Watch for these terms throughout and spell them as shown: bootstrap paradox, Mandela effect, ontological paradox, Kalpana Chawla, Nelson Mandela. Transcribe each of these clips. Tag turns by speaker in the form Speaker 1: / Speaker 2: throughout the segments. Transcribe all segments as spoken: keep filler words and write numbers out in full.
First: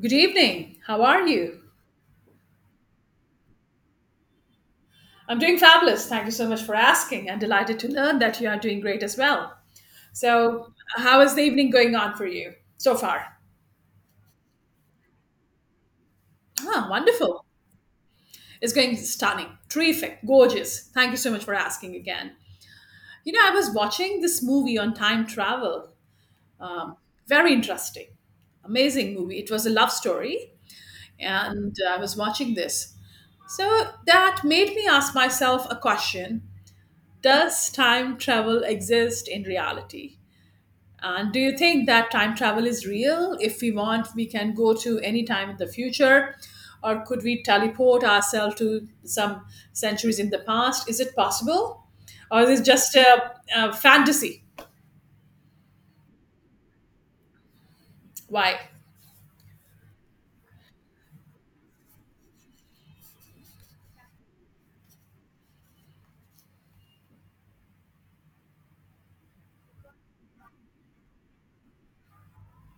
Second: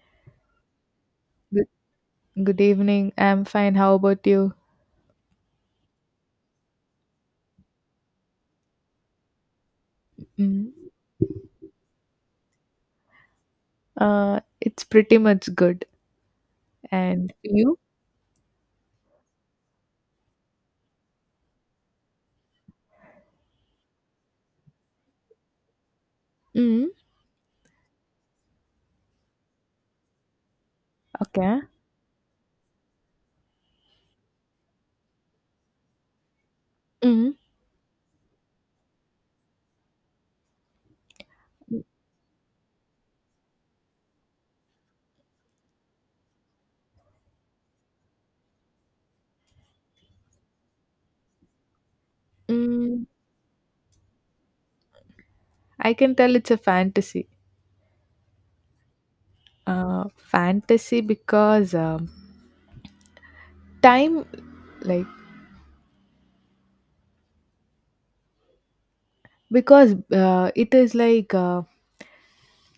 Speaker 1: Good evening. How are you?
Speaker 2: Good, good evening. I'm fine. How about you?
Speaker 1: I'm doing fabulous. Thank you so much for asking. I'm delighted to learn that you are doing great as well. So,
Speaker 2: Mm.
Speaker 1: how is the evening going on for you so far?
Speaker 2: Uh, it's pretty much good.
Speaker 1: Ah,
Speaker 2: And
Speaker 1: wonderful.
Speaker 2: you?
Speaker 1: It's going stunning, terrific, gorgeous. Thank you so much for asking again. You know, I was watching this movie on time travel.
Speaker 2: Mm.
Speaker 1: Um, Very interesting, amazing movie. It was a love story,
Speaker 2: Okay.
Speaker 1: and I was watching this. So, that made me ask myself a question.
Speaker 2: Mm.
Speaker 1: Does time travel exist in reality? And do you think that time travel is real? If we want, we can go to any time in the future, or could we teleport ourselves to some centuries in the past? Is it possible? Or is it just
Speaker 2: Mm.
Speaker 1: a, a fantasy?
Speaker 2: I can tell it's a fantasy.
Speaker 1: Why?
Speaker 2: Uh, fantasy because, um, time, like, because, uh, it is like, uh,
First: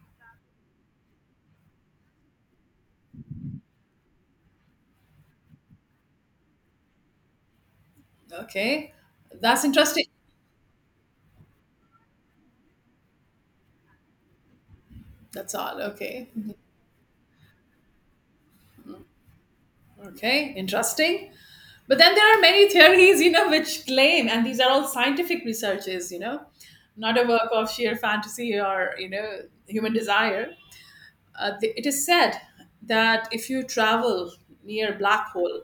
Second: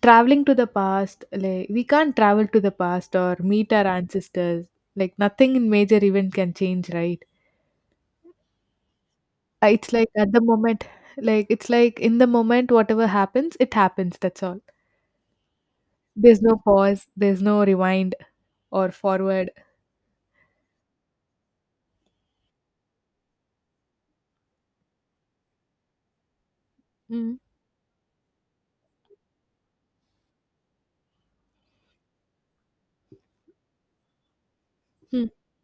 Speaker 2: traveling to the past. Like, we can't travel to the past or meet our ancestors. Like, nothing in major event can change, right?
Speaker 1: Okay, that's
Speaker 2: Uh, It's
Speaker 1: interesting.
Speaker 2: like at the moment, like it's like in the moment, whatever happens, it happens. That's all.
Speaker 1: That's all. Okay.
Speaker 2: There's no pause. There's no rewind or forward.
Speaker 1: Okay, interesting. But then there are many theories, you know, which claim, and these are all scientific researches, you know, not a
Speaker 2: Mm,
Speaker 1: work of sheer fantasy or, you know, human desire. Uh, th- it is said that if you travel near black
Speaker 2: mm,
Speaker 1: hole,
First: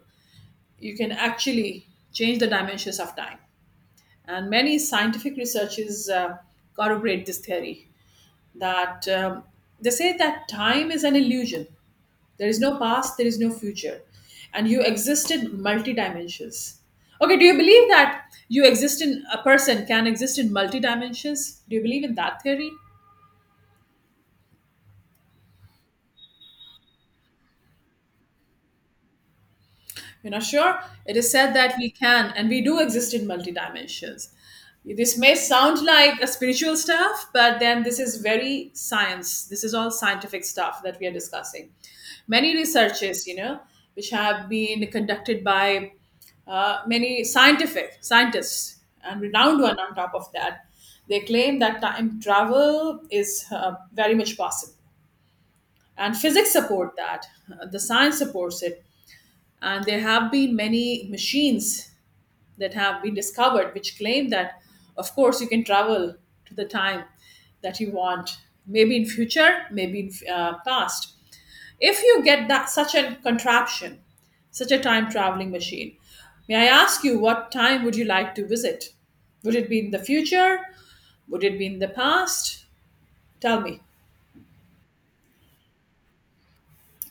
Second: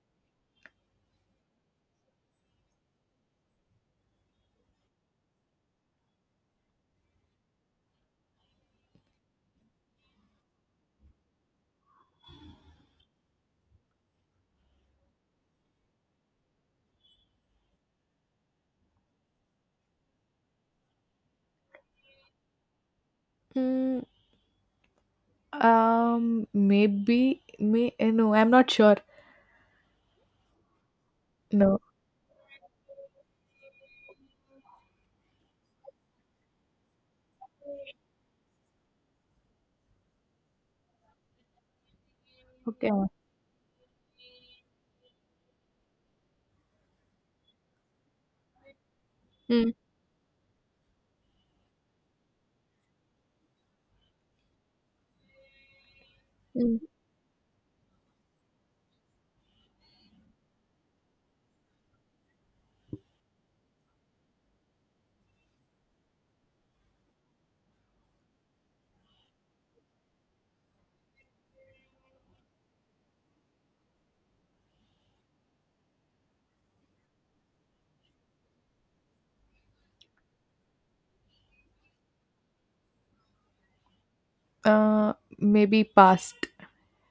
Speaker 1: you can actually change the dimensions of time. And many scientific researches uh, corroborate this theory that um, they say that time is an illusion. There is no past, there is no future. And you exist in multi dimensions. Okay, do you believe that you exist in a person can exist in multi dimensions? Do you believe in that theory?
Speaker 2: mm. Um, maybe may eh, no, I'm not sure.
Speaker 1: You know, sure, it is said that
Speaker 2: No.
Speaker 1: we can and we do exist in multi dimensions. This may sound like a spiritual stuff, but then this is very science. This is all scientific stuff that we are discussing. Many
Speaker 2: Okay.
Speaker 1: researches, you know, which have been conducted by uh, many scientific scientists and renowned
Speaker 2: Mm,
Speaker 1: one on top of that, they claim that time travel is uh, very much possible, and physics
Speaker 2: mm.
Speaker 1: support that. Uh, the science supports it, and there have been many machines that have been discovered which claim that, of course, you can travel to the time that you want, maybe in future, maybe in uh, past. If you get that such a contraption, such a time traveling machine, may I ask you what time would you like to visit? Would it be in the future? Would it be in the past? Tell me.
Speaker 2: Uh, Maybe past.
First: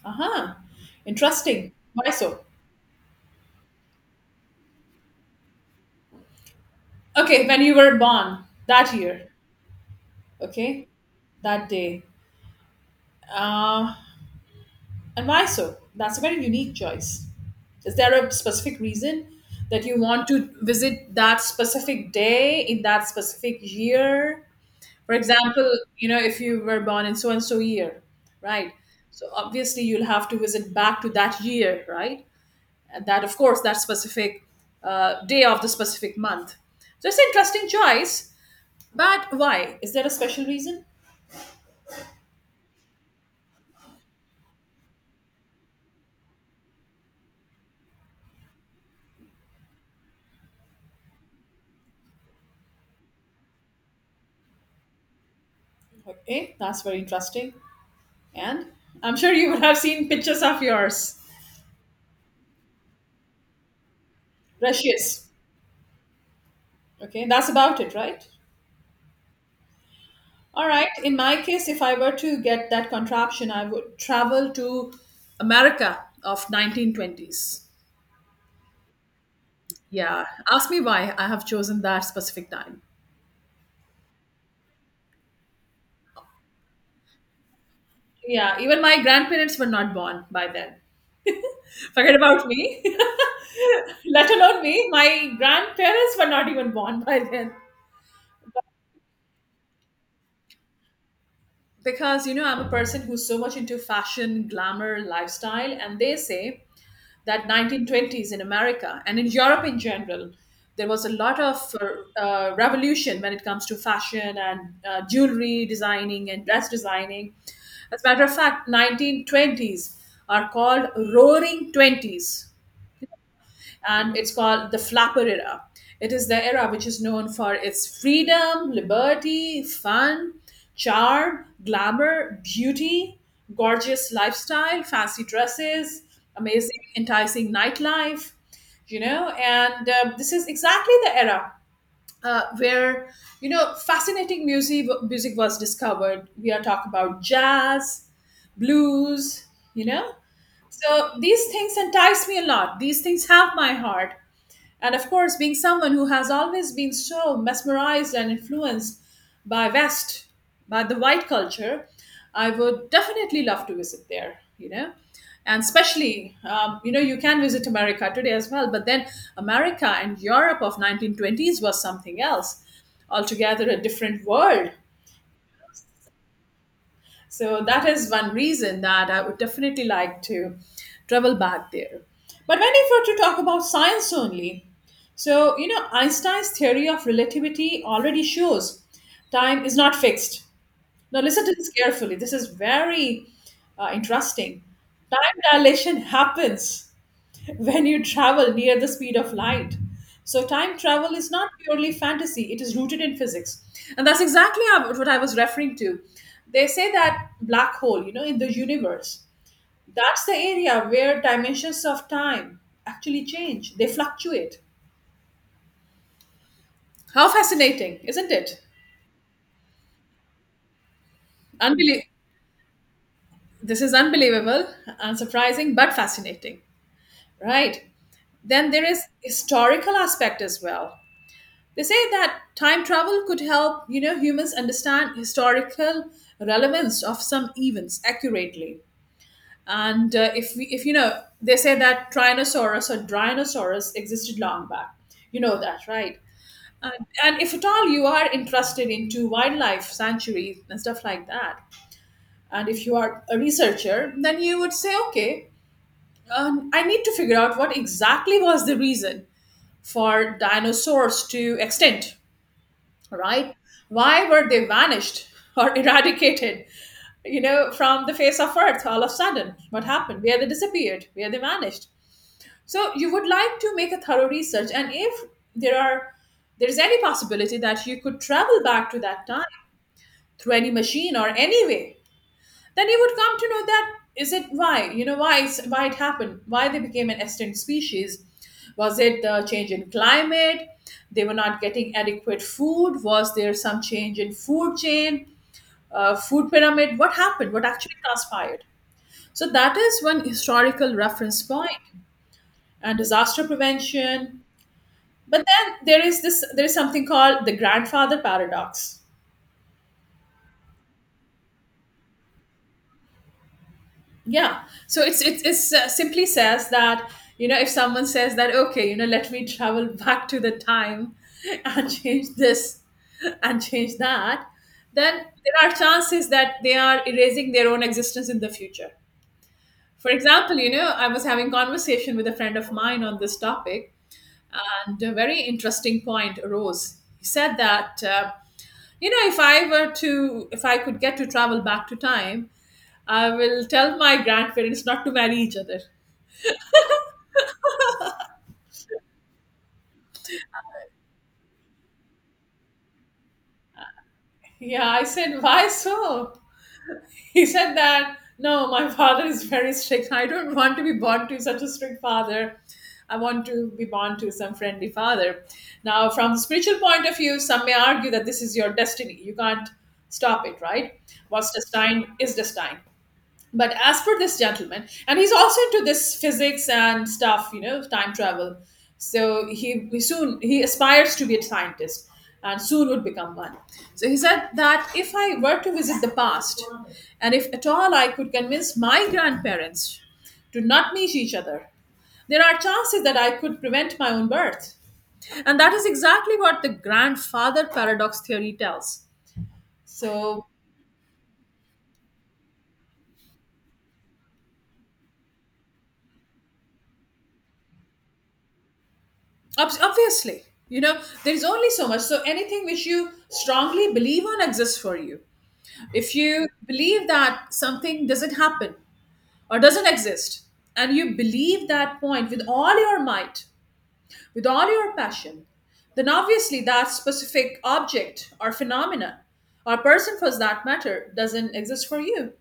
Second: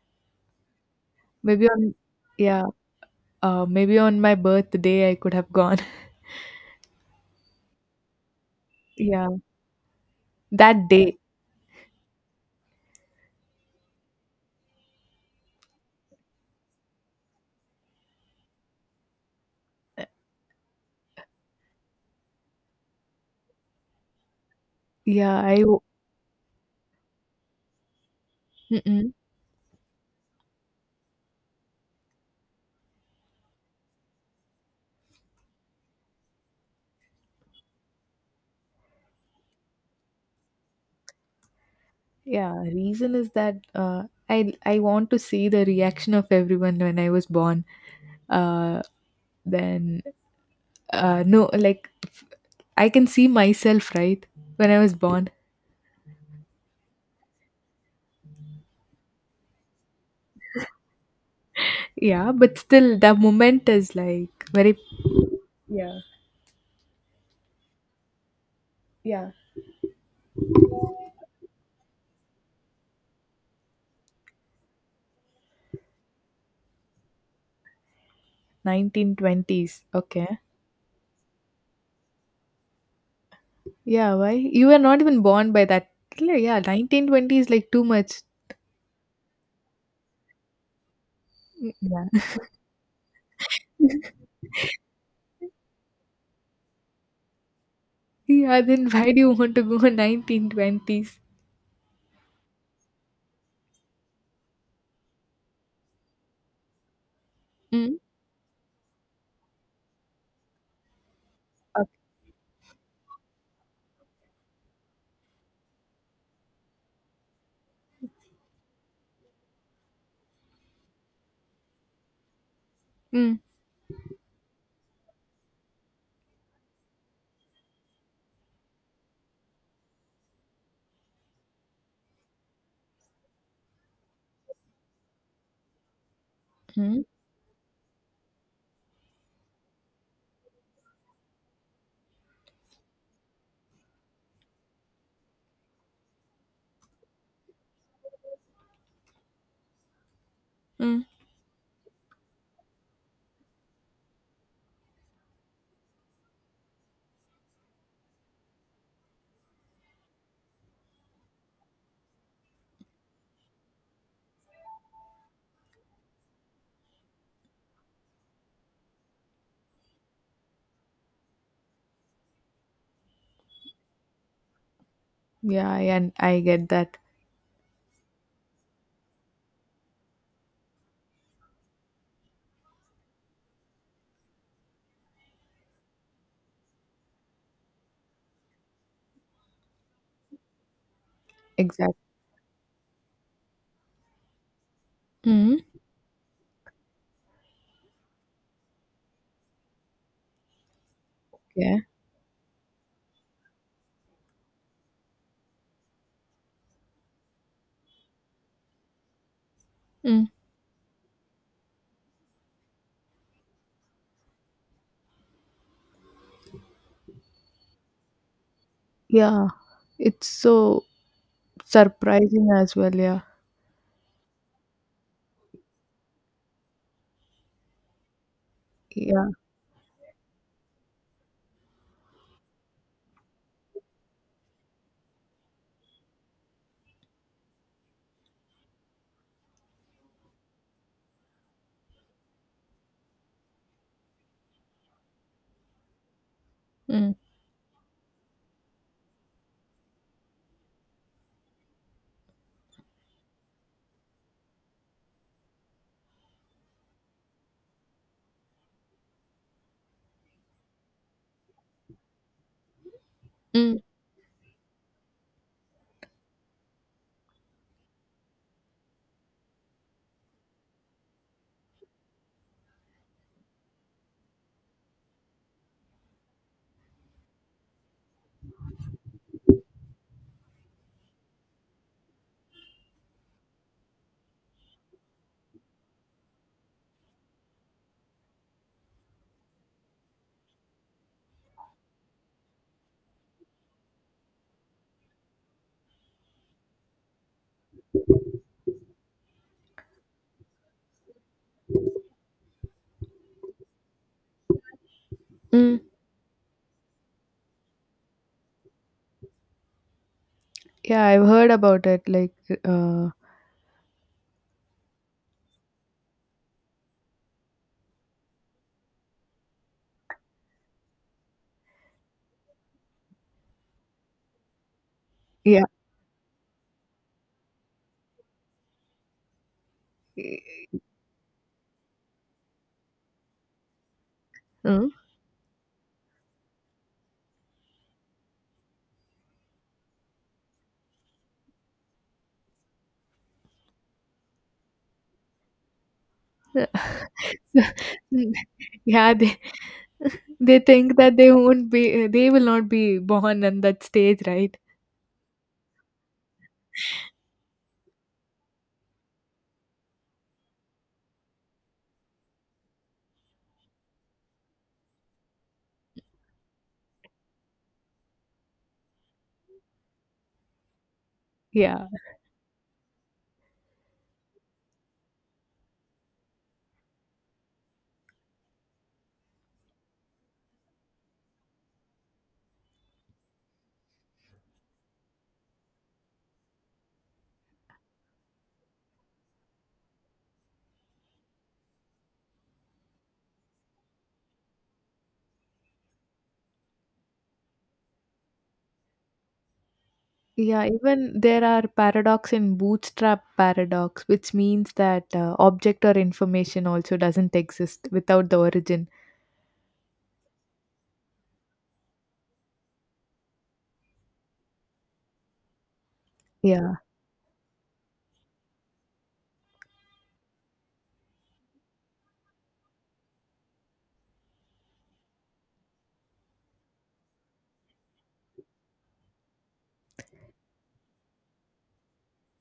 Speaker 1: Aha,
Speaker 2: Maybe
Speaker 1: interesting.
Speaker 2: on
Speaker 1: Why so?
Speaker 2: Yeah. Uh, maybe on my birthday I could have gone.
Speaker 1: Okay, when you were born that
Speaker 2: Yeah,
Speaker 1: year. Okay,
Speaker 2: that day.
Speaker 1: that day. uh, and why so? That's a very unique choice. Is there a specific reason that you want to visit that specific day in that specific year? For
Speaker 2: Yeah, I.
Speaker 1: example,
Speaker 2: w-
Speaker 1: you know, if you were born in so and so year, right,
Speaker 2: mm-mm.
Speaker 1: so obviously you'll have to visit back to that year, right, and that, of course, that specific uh, day of the specific month. So it's an interesting choice, but why? Is there a special reason?
Speaker 2: Yeah, reason is that uh, I I want to see the reaction of everyone when I was born. Uh, then uh, no, like I can see myself right when I was born.
Speaker 1: Okay, that's very interesting. And I'm sure you would have seen pictures of yours.
Speaker 2: Yeah, but still the moment is like very.
Speaker 1: Rushes.
Speaker 2: Yeah,
Speaker 1: Okay, that's about it, right?
Speaker 2: yeah.
Speaker 1: All right. In my case, if I were to get that contraption, I would travel to America of nineteen twenties.
Speaker 2: nineteen twenties.
Speaker 1: Yeah.
Speaker 2: Okay.
Speaker 1: Ask me why I have chosen that specific time.
Speaker 2: Yeah, why you were not even born by that? Yeah, nineteen twenty is like too much.
Speaker 1: Yeah, even my grandparents were not born by then.
Speaker 2: Yeah.
Speaker 1: Forget about me. Let alone me, my grandparents were not even born by then.
Speaker 2: Yeah, then why do you want to go nineteen twenties?
Speaker 1: Because, you know, I'm a person who's so much into fashion, glamour, lifestyle, and they say that
Speaker 2: Mm.
Speaker 1: nineteen twenties in America and in Europe in general, there was a lot of
Speaker 2: Okay.
Speaker 1: uh, uh, revolution when it comes to fashion and uh, jewelry designing and dress designing. As a matter of fact, nineteen twenties are called roaring twenties,
Speaker 2: Mm.
Speaker 1: and it's called the Flapper era. It is the era which is known for its freedom, liberty, fun, charm, glamour, beauty, gorgeous lifestyle, fancy dresses, amazing,
Speaker 2: Mm.
Speaker 1: enticing nightlife, you know, and uh, this is exactly the era uh, where, you know, fascinating music music was discovered. We are talking about jazz, blues, you know.
Speaker 2: Mm.
Speaker 1: So these things entice me a lot. These things have my heart. And of course, being someone who has always been so mesmerized and influenced by West, by the white culture, I would definitely love to visit there, you know. And especially, um, you know, you can visit America today as well, but then America and Europe of nineteen twenties was something else, altogether a different world.
Speaker 2: Yeah, I- and I get that.
Speaker 1: So that is one reason that I would definitely like to travel back there. But when if you were to talk about science only, so you know Einstein's theory of relativity already shows time is not fixed. Now listen to this
Speaker 2: Exactly.
Speaker 1: carefully. This is very uh, interesting. Time
Speaker 2: Mm.
Speaker 1: dilation happens when you travel near the speed of light. So, time travel is not
Speaker 2: Yeah.
Speaker 1: purely fantasy, it is rooted in physics. And that's exactly how- what I was referring to. They say that black hole, you know, in the universe, that's
Speaker 2: Mm.
Speaker 1: the area where dimensions of time actually change, they fluctuate. How fascinating, isn't it?
Speaker 2: Yeah. It's so
Speaker 1: Unbelie-
Speaker 2: surprising as well. Yeah.
Speaker 1: this is unbelievable, unsurprising, but fascinating, right? Then there is
Speaker 2: Yeah.
Speaker 1: historical aspect as well. They say that time travel could help, you know, humans understand historical relevance of some events accurately. And uh, if we, if you know, they say that Tyrannosaurus or Dinosaurus existed long back. You know that, right? And,
Speaker 2: Mm.
Speaker 1: and if at all you are interested into wildlife sanctuaries and stuff like that, and if you are a researcher, then you would say, okay, um, I need to figure out what exactly was the reason for dinosaurs to extinct, right?
Speaker 2: Mm.
Speaker 1: Why were they vanished or eradicated, you know, from the face of earth all of a sudden? What happened? Where they disappeared? Where they vanished? So you would like to make a thorough research, and if there are there is any possibility that you could travel back to that time through any machine or any way, then you would come to know that is it why, you know, why it's- why it happened, why they became an extinct species. Was it the change in climate? They were not getting adequate food? Was there some change in food chain, uh, food pyramid? What happened? What actually transpired? So that is one historical reference point, and disaster prevention. But then
Speaker 2: Mm.
Speaker 1: there is this there is something called the grandfather paradox.
Speaker 2: Yeah, I've heard about it. Like, uh,
Speaker 1: Yeah, so it's it's, it's uh, simply says that, you know, if someone says that, okay, you know, let me travel back to the time and change this and change that, then
Speaker 2: yeah.
Speaker 1: there are chances that they are erasing their own existence in the future. For example, you know, I was having conversation with a friend of mine on this topic,
Speaker 2: Mm.
Speaker 1: and a very interesting point arose. He said that uh, you know, if i were to if I could get to travel back to time, I will tell my grandparents not to marry each other.
Speaker 2: So, mm, yeah. They, they think that they won't be, they will not be born on that stage, right?
Speaker 1: Yeah, I said, why so? He said that, no, my father is very strict. I don't want to be born to such a strict father. I want to be born to some friendly father. Now, from the spiritual point of view, some may argue that this is your destiny. You can't stop it, right? What's
Speaker 2: Yeah.
Speaker 1: destined is destined. But as for this gentleman, and he's also into this physics and stuff, you know, time travel. So he, he soon he aspires to be a scientist, and soon would become one. So he said that if I were to visit the past, and if at all I could convince my grandparents to not meet each other, there are chances that I could prevent my own birth. And that is exactly what the grandfather paradox theory tells. So
Speaker 2: Yeah, even there are paradox in bootstrap paradox, which means that uh, object or information also doesn't exist without the origin.
Speaker 1: Obs- obviously, you know, there's only so much. So anything which you strongly believe on exists for you. If you
Speaker 2: Yeah,
Speaker 1: believe that something doesn't happen or doesn't exist, and you believe that point with all your might, with all your passion, then obviously that specific object or phenomena or person for that matter doesn't exist for you.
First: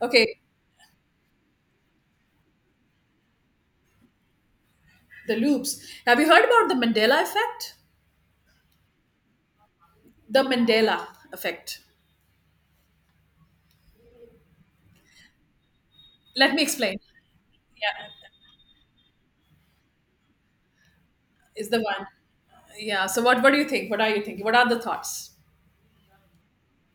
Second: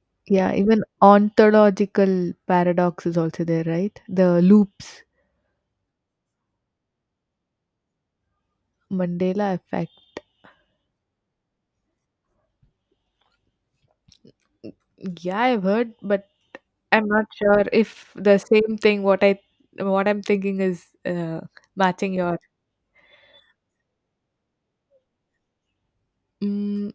Speaker 1: Okay,
Speaker 2: yeah, even ontological paradox is also there, right? The loops.
Speaker 1: the loops. Have you heard about the Mandela effect?
Speaker 2: Mandela effect.
Speaker 1: The Mandela effect.
Speaker 2: Yeah, I've heard, but
Speaker 1: Let me explain.
Speaker 2: I'm not sure
Speaker 1: Yeah,
Speaker 2: if the same thing what I what I'm thinking is uh,
Speaker 1: is the one.
Speaker 2: matching your.
Speaker 1: Yeah, so what what do you think? What are you thinking? What are the thoughts?
Speaker 2: Mm,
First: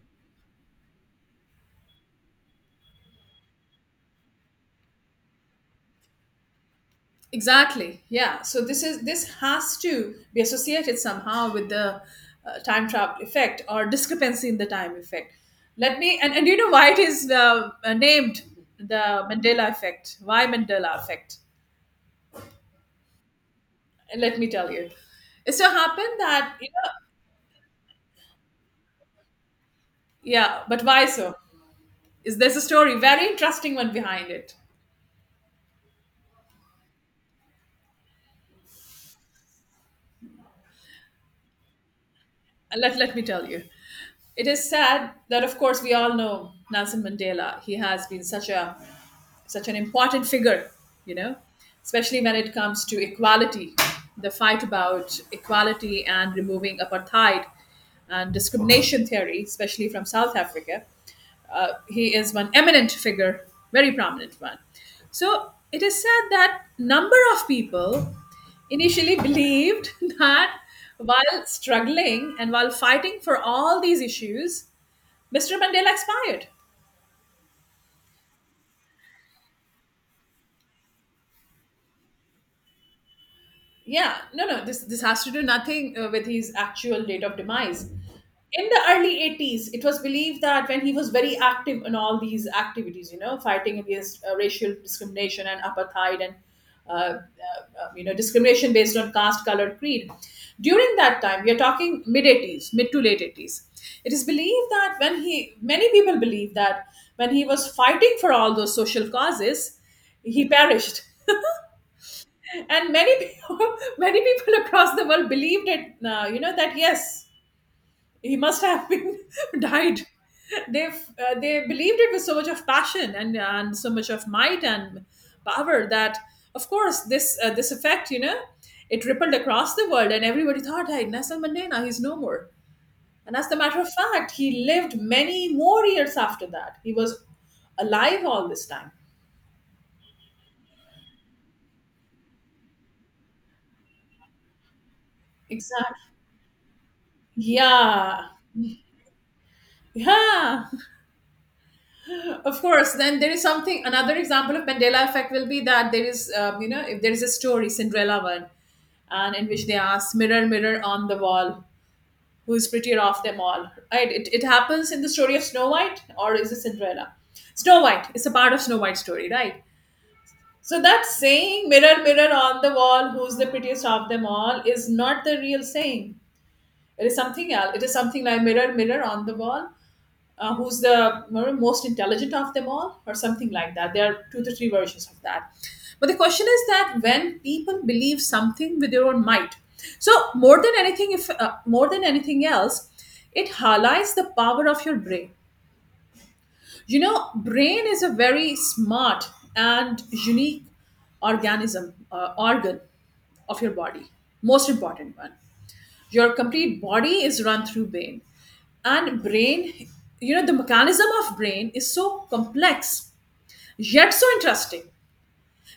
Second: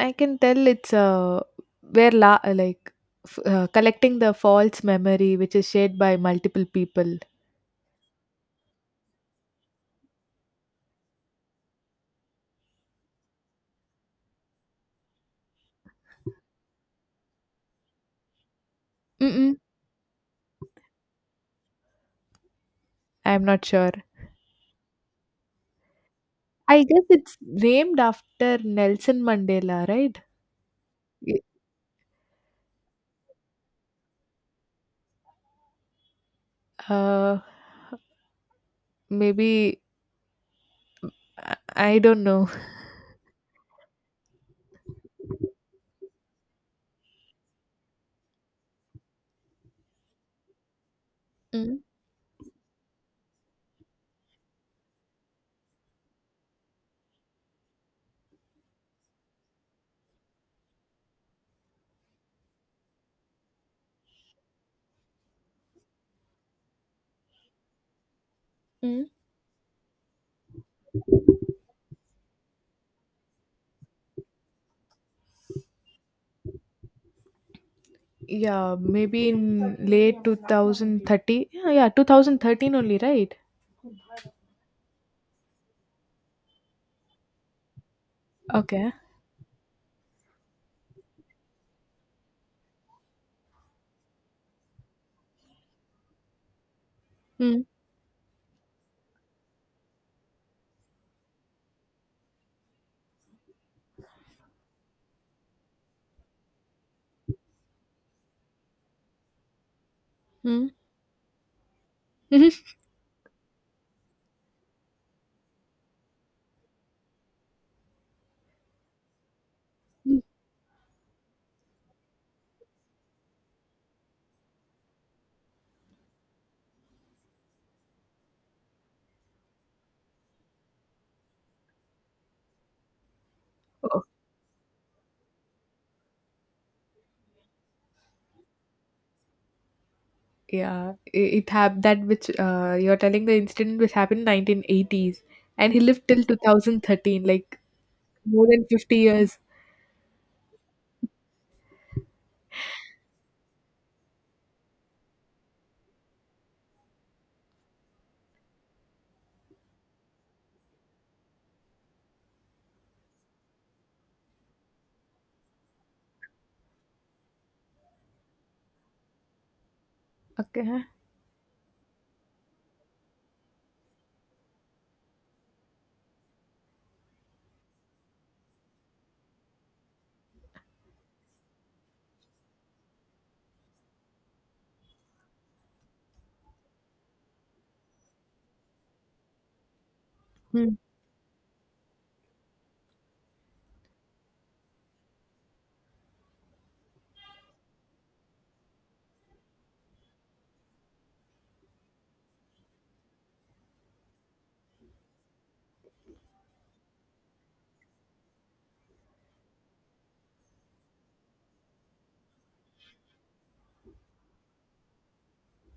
Speaker 2: I can tell it's uh, where la- like f- uh, collecting the false memory which is shared by multiple people.
Speaker 1: Exactly, yeah, so this is, this has to be associated somehow with the uh, time travel effect or discrepancy in the time effect. Let me, and, and do you know why it is uh, named the
Speaker 2: Mm-mm.
Speaker 1: Mandela effect? Why Mandela effect?
Speaker 2: I'm not sure.
Speaker 1: And let me tell you, it so happened that, you
Speaker 2: I
Speaker 1: know,
Speaker 2: guess it's named after Nelson Mandela, right?
Speaker 1: yeah, but why so?
Speaker 2: Y-
Speaker 1: Is there's a story, very interesting one behind it.
Speaker 2: Uh, Maybe I I don't know.
Speaker 1: And let let me tell you. It is sad that, of course, we all know Nelson Mandela. He has been such a such an important figure, you know,
Speaker 2: Mm.
Speaker 1: especially when it comes to equality, the fight about equality and removing apartheid and discrimination theory, especially from South Africa. Uh, he is one eminent figure, very prominent one. So it is said that number of people
Speaker 2: Mm.
Speaker 1: initially believed that while struggling and while fighting for all these issues, Mister Mandela expired.
Speaker 2: Yeah, maybe in late two thousand thirty. Yeah, yeah, two thousand thirteen only, right?
Speaker 1: Yeah, no, no, this, this has to do nothing uh, with his actual date of demise. In the
Speaker 2: Okay.
Speaker 1: early eighties, it was believed that when he was very active in all these activities, you know, fighting against uh, racial discrimination and apartheid and, uh, uh,
Speaker 2: Mm.
Speaker 1: uh, you know, discrimination based on caste, color, creed. During that time, we are talking mid eighties, mid to late eighties. It is believed that when he, many people believe that when he was fighting for all those social causes, he
Speaker 2: Mm.
Speaker 1: perished. And many people, many people across the world believed it. Uh, you know that yes, he must have been died. They uh, they believed it with so much of passion and and so much of might and power that of course this uh, this effect you know it rippled across the world and everybody thought, hey, Nelson Mandela, he's no more. And as a matter of fact, he lived many more years after that. He was alive all this time.
Speaker 2: Yeah, i- it happened that which uh, you're telling the incident which happened in nineteen eighties, and he
Speaker 1: Exactly.
Speaker 2: lived till two thousand thirteen, like
Speaker 1: Yeah.
Speaker 2: more than fifty years.
Speaker 1: Yeah. Of course, then there is something. Another example of Mandela effect will be that there is, um, you know, if there is a story, Cinderella one, and in which they ask, "Mirror, mirror on the wall, who is prettier of them all?" Right? It, it happens in the story of Snow White, or is it Cinderella? Snow White. It's a part of Snow White's story, right? So
Speaker 2: Okay.
Speaker 1: that saying, "Mirror, mirror on the wall, who's the prettiest of them all?" is not the real saying. It is something else. It is something like, "Mirror, mirror on the wall," uh, who's the most intelligent of them all, or something like that. There are two to three versions of that. But the question is that when people believe something with their own might, so more than
Speaker 2: Hmm.
Speaker 1: anything, if uh, more than anything else, it highlights the power of your brain. You know, brain is a very smart and unique organism, uh, organ of your body, most important one. Your complete body is run through brain, and brain, you know the mechanism of brain is so complex, yet so interesting,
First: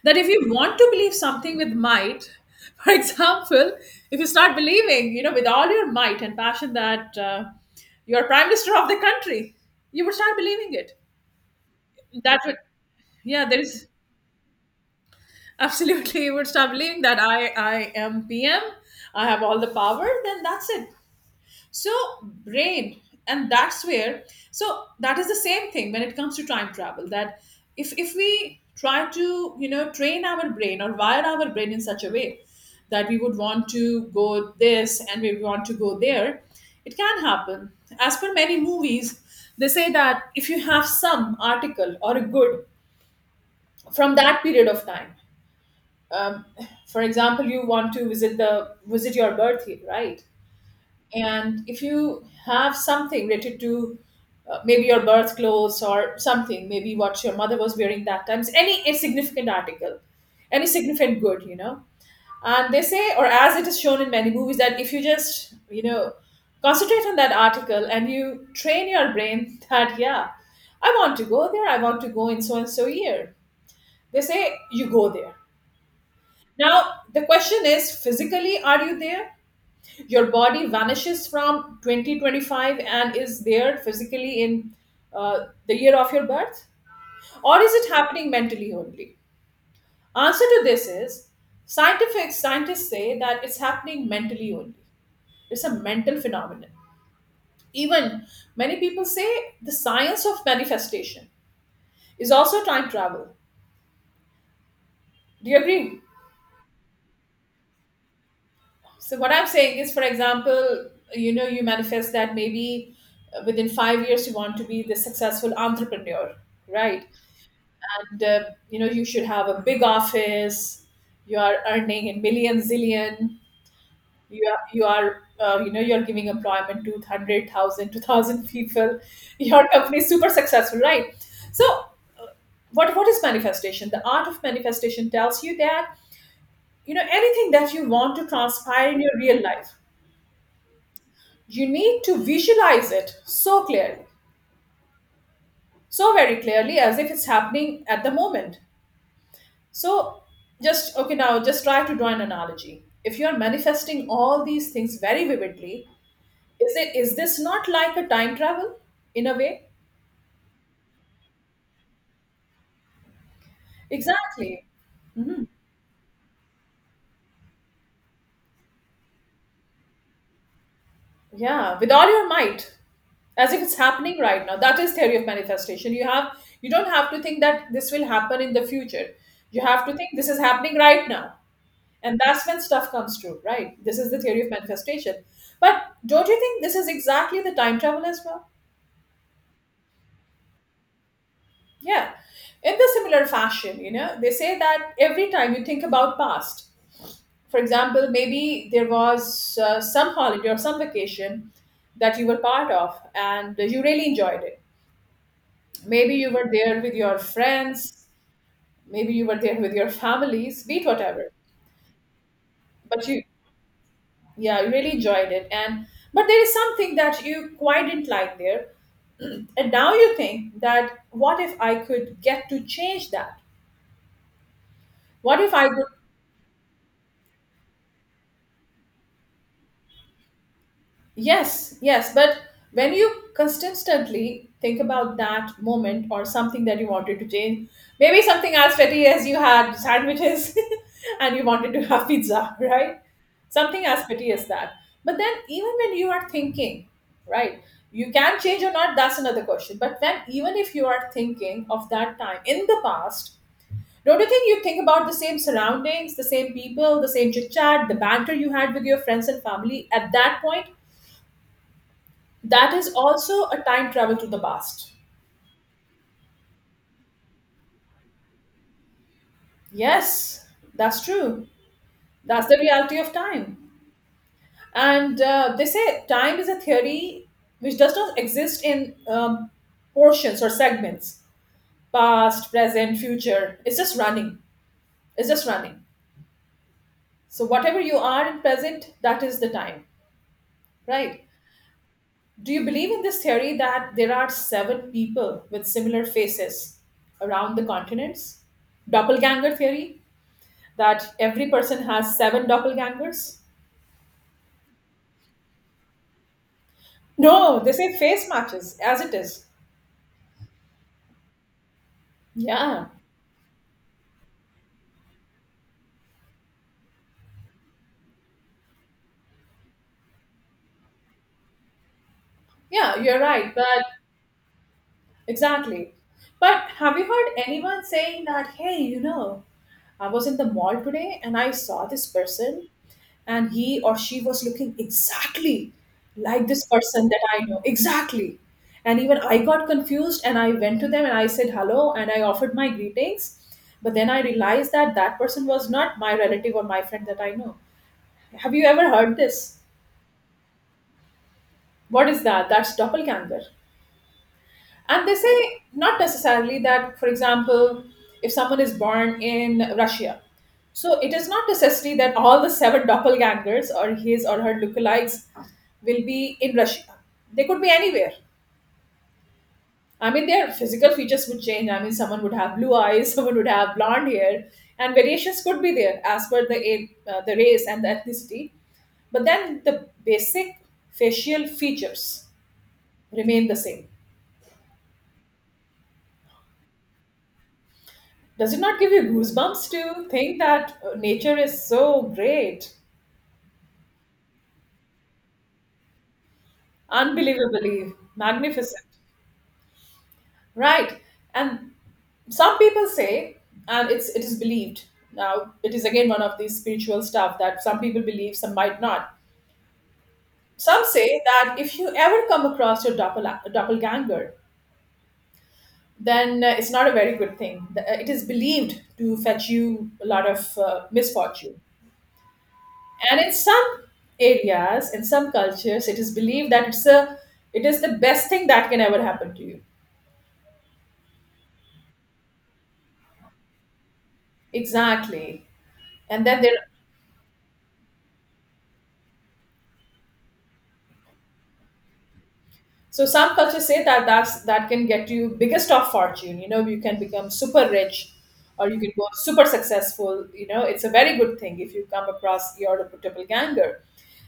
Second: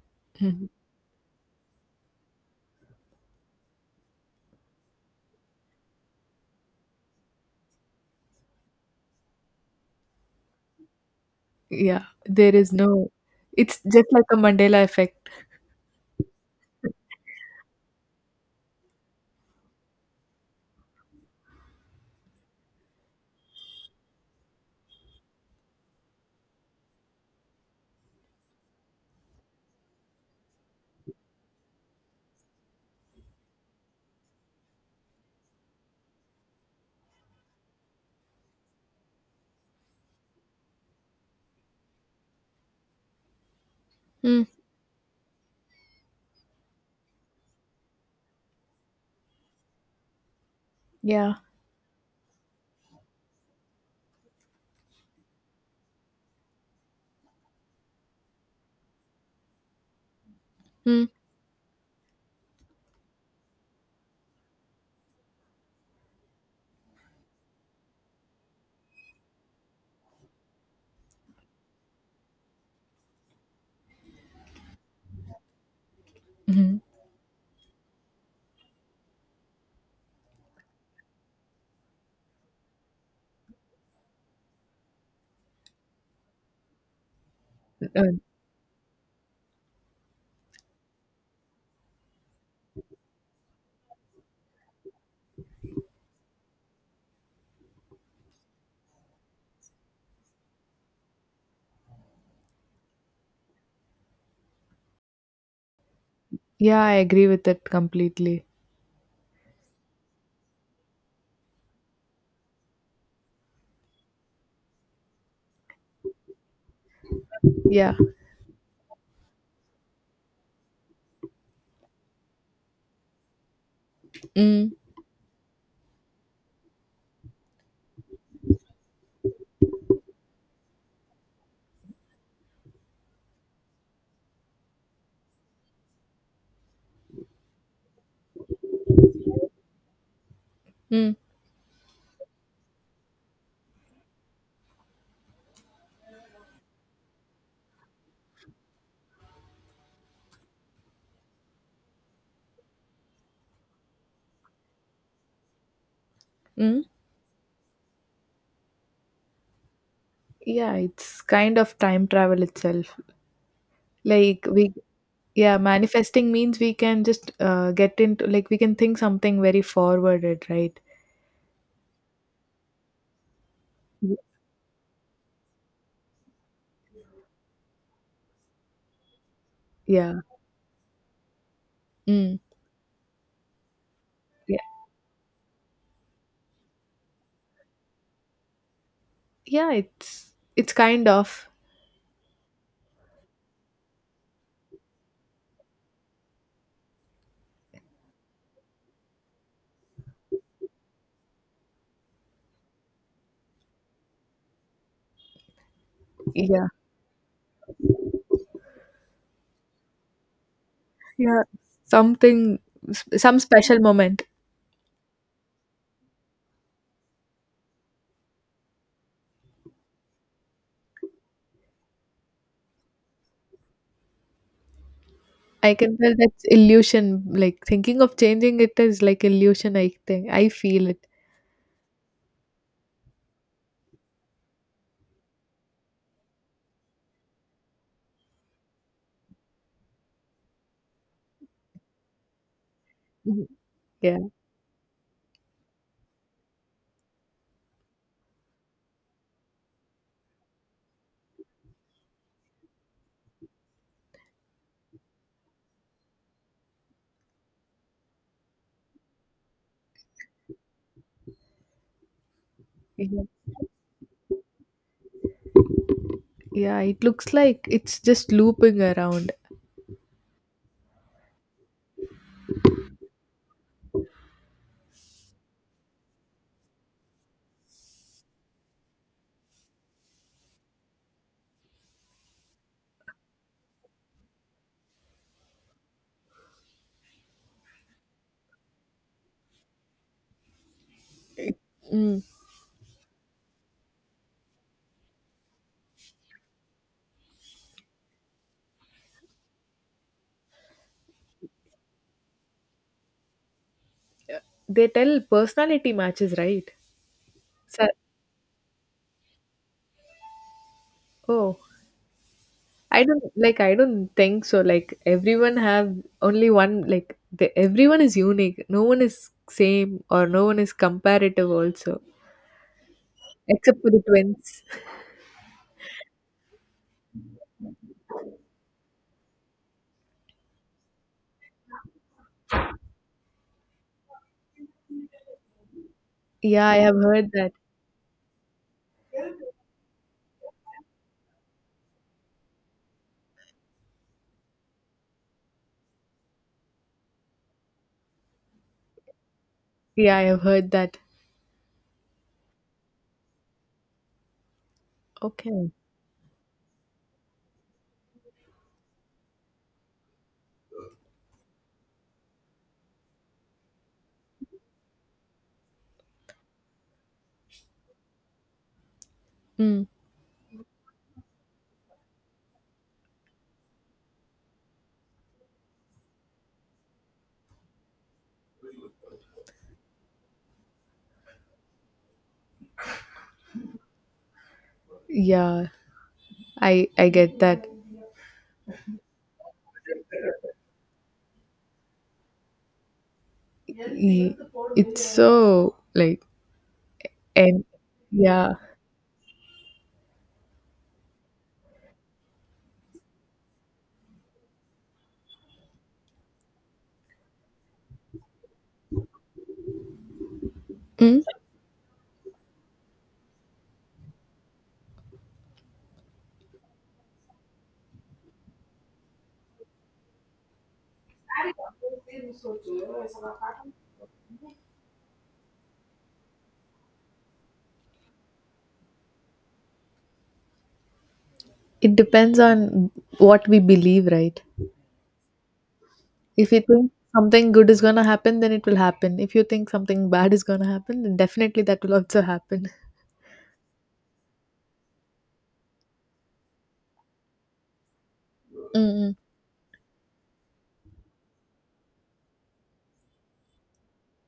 Speaker 1: that if you
Speaker 2: Hmm.
Speaker 1: want to believe something with might, for example, if you start believing, you know with all your might and passion, that uh, you're prime minister of the country, you would start believing it.
Speaker 2: Yeah,
Speaker 1: That
Speaker 2: there
Speaker 1: would—
Speaker 2: is no.
Speaker 1: yeah, there
Speaker 2: It's
Speaker 1: is.
Speaker 2: just like a Mandela effect.
Speaker 1: Absolutely, you would start believing that i i am PM. I have all the power, then that's it. So, brain, and that's where, so that is the same thing when it comes to time travel. That if, if we try to, you know, train our brain or wire our brain in such a way that we would want to go this and we want to go there, it can happen. As per many movies, they say that if you have some article or a good from that
Speaker 2: Hmm.
Speaker 1: period of time, um, for example, you want to visit the visit your birth year, right?
Speaker 2: Yeah.
Speaker 1: And if you have something related to uh, maybe your birth clothes or something, maybe what your mother was wearing that time, any a significant article, any
Speaker 2: Hmm.
Speaker 1: significant good, you know. And they say, or as it is shown in many movies, that if you just, you know, concentrate on that article and you train your brain that, yeah, I want to go there, I want to go in so and so year. They say, you go there.
Speaker 2: Hmm.
Speaker 1: Now, the question is, physically, are you there? Your body vanishes from twenty twenty-five and is there physically in uh, the year of your birth, or is it
Speaker 2: Uh,
Speaker 1: happening mentally only? Answer to this is, scientific scientists say that it's happening mentally only. It's a mental phenomenon. Even many people say the science of manifestation is also time travel. Do you agree?
Speaker 2: yeah, I agree with that completely.
Speaker 1: So what I'm saying is, for example, you know you manifest that maybe uh, within five years you want to be the successful entrepreneur, right?
Speaker 2: Yeah.
Speaker 1: the you know You should have a big office. You are earning in million zillion. You are
Speaker 2: Mm.
Speaker 1: you are uh, you know You're giving employment to one hundred thousand, two thousand people. Your company is super successful, right? So what what is manifestation? The art of manifestation tells you that, you know anything that you want to transpire in your real life,
Speaker 2: Mm.
Speaker 1: you need to visualize it so clearly, so very clearly, as if it's happening at the moment. So, just okay, now just try to draw an analogy. If you are manifesting all these things very vividly, is
Speaker 2: Mm.
Speaker 1: it is this not like a time travel in a way?
Speaker 2: Yeah, it's kind of time travel itself. Like
Speaker 1: Exactly.
Speaker 2: we Yeah, manifesting means we can just uh, get into like we can think something very forwarded, right?
Speaker 1: Yeah, with all your might, as if it's
Speaker 2: Y-
Speaker 1: happening right now. That is theory of manifestation. You have you don't have to think that this will happen in the future. You have to think
Speaker 2: Yeah.
Speaker 1: this is happening right now. And
Speaker 2: Mm.
Speaker 1: that's when stuff comes true, right? This is the theory of
Speaker 2: Yeah.
Speaker 1: manifestation. But don't you think this is exactly the time travel as well?
Speaker 2: Yeah, it's it's kind of.
Speaker 1: Yeah. In the similar fashion, you know, they say that every time you think about past, for example, maybe there was uh, some holiday or some vacation that you were part of and you really enjoyed it. Maybe you were
Speaker 2: Yeah.
Speaker 1: there with your friends, maybe you were there with your families, be it whatever.
Speaker 2: Yeah. Something. S-
Speaker 1: But you,
Speaker 2: some special moment.
Speaker 1: yeah, you really enjoyed it. And but there is something that you quite didn't like there. And now you think, that what if I could get to change that? What if I
Speaker 2: I
Speaker 1: could—
Speaker 2: can tell that's illusion. Like thinking of changing it is like illusion, I think. I feel it.
Speaker 1: Yes, yes, but when you consistently think about that moment or something that you wanted to change, maybe something as petty as you had sandwiches and you wanted to have pizza, right?
Speaker 2: Mhm.
Speaker 1: Something as
Speaker 2: Yeah.
Speaker 1: petty as that. But then, even when you are thinking, right, you can change or not, that's another question. But then, even if you are thinking of that time in the past, don't you think you think about the same surroundings, the same people, the same chit chat, the banter you had with your friends and family at that point? That is
Speaker 2: Yeah.
Speaker 1: also a time travel to the past.
Speaker 2: Yeah, it looks like it's just looping around.
Speaker 1: Yes, that's true. That's the reality of time. And uh, they say time is a theory which does not exist in um, portions or segments, past, present, future. It's just running. It's just running. So, whatever you are in present, that is the time, right?
Speaker 2: Mm.
Speaker 1: Do you believe in this theory that there are seven people with similar faces around the continents? Doppelganger theory? That every person has seven doppelgangers?
Speaker 2: They tell personality matches, right?
Speaker 1: No, they
Speaker 2: So,
Speaker 1: say face matches as it is.
Speaker 2: oh.
Speaker 1: Yeah,
Speaker 2: I don't like I don't think so. Like everyone have only one like the, everyone is unique. No one is same or no one is comparative also.
Speaker 1: yeah, you're right.
Speaker 2: Except
Speaker 1: But
Speaker 2: for the twins.
Speaker 1: exactly. But have you heard anyone saying that, hey, you know, I was in the mall today and I saw this person and he or she was looking exactly like this
Speaker 2: Yeah, I have
Speaker 1: person that
Speaker 2: heard
Speaker 1: I
Speaker 2: that.
Speaker 1: know. Exactly. And even I got confused and I went to them and I said hello and I offered my greetings. But then I realized that that person was not my relative or my friend that I know. Have you ever heard this?
Speaker 2: Yeah, I have heard that.
Speaker 1: What is that? That's doppelganger. And they say,
Speaker 2: Okay.
Speaker 1: not necessarily that, for example, if someone is born in Russia, so it is not necessary that all the seven doppelgangers or his or her lookalikes will be in Russia. They could be anywhere.
Speaker 2: Mm.
Speaker 1: I mean, their physical features would change. I mean, someone would have blue eyes, someone would have blonde hair, and variations could be there as per the a- uh, the race and the ethnicity. But then the basic facial features remain the same.
Speaker 2: Yeah. I I get that.
Speaker 1: Does it not give you goosebumps to think that uh, nature is so great,
Speaker 2: Y- It's so like, and
Speaker 1: unbelievably
Speaker 2: yeah.
Speaker 1: magnificent, right? And some people say, and it's it is believed. Now, it is again one of these spiritual stuff that some people believe, some might not. Some
Speaker 2: Mm?
Speaker 1: say that if you ever come across your doppel- doppelganger, then uh, it's not a very good thing. The- uh, It is believed to fetch you a lot of uh, misfortune, and in some areas, in some cultures, it is believed that it's a it is the best thing that can ever happen to you.
Speaker 2: It depends on what we believe, right?
Speaker 1: Exactly. And then
Speaker 2: If
Speaker 1: there,
Speaker 2: you think something good is gonna happen, then it will happen. If you think something bad is gonna happen, then definitely that will also happen.
Speaker 1: so some cultures say that that's that can get you biggest of fortune, you know you can become super rich, or you can go
Speaker 2: Mm, mm,
Speaker 1: super successful, you know it's a very good thing if you come across your doppelganger.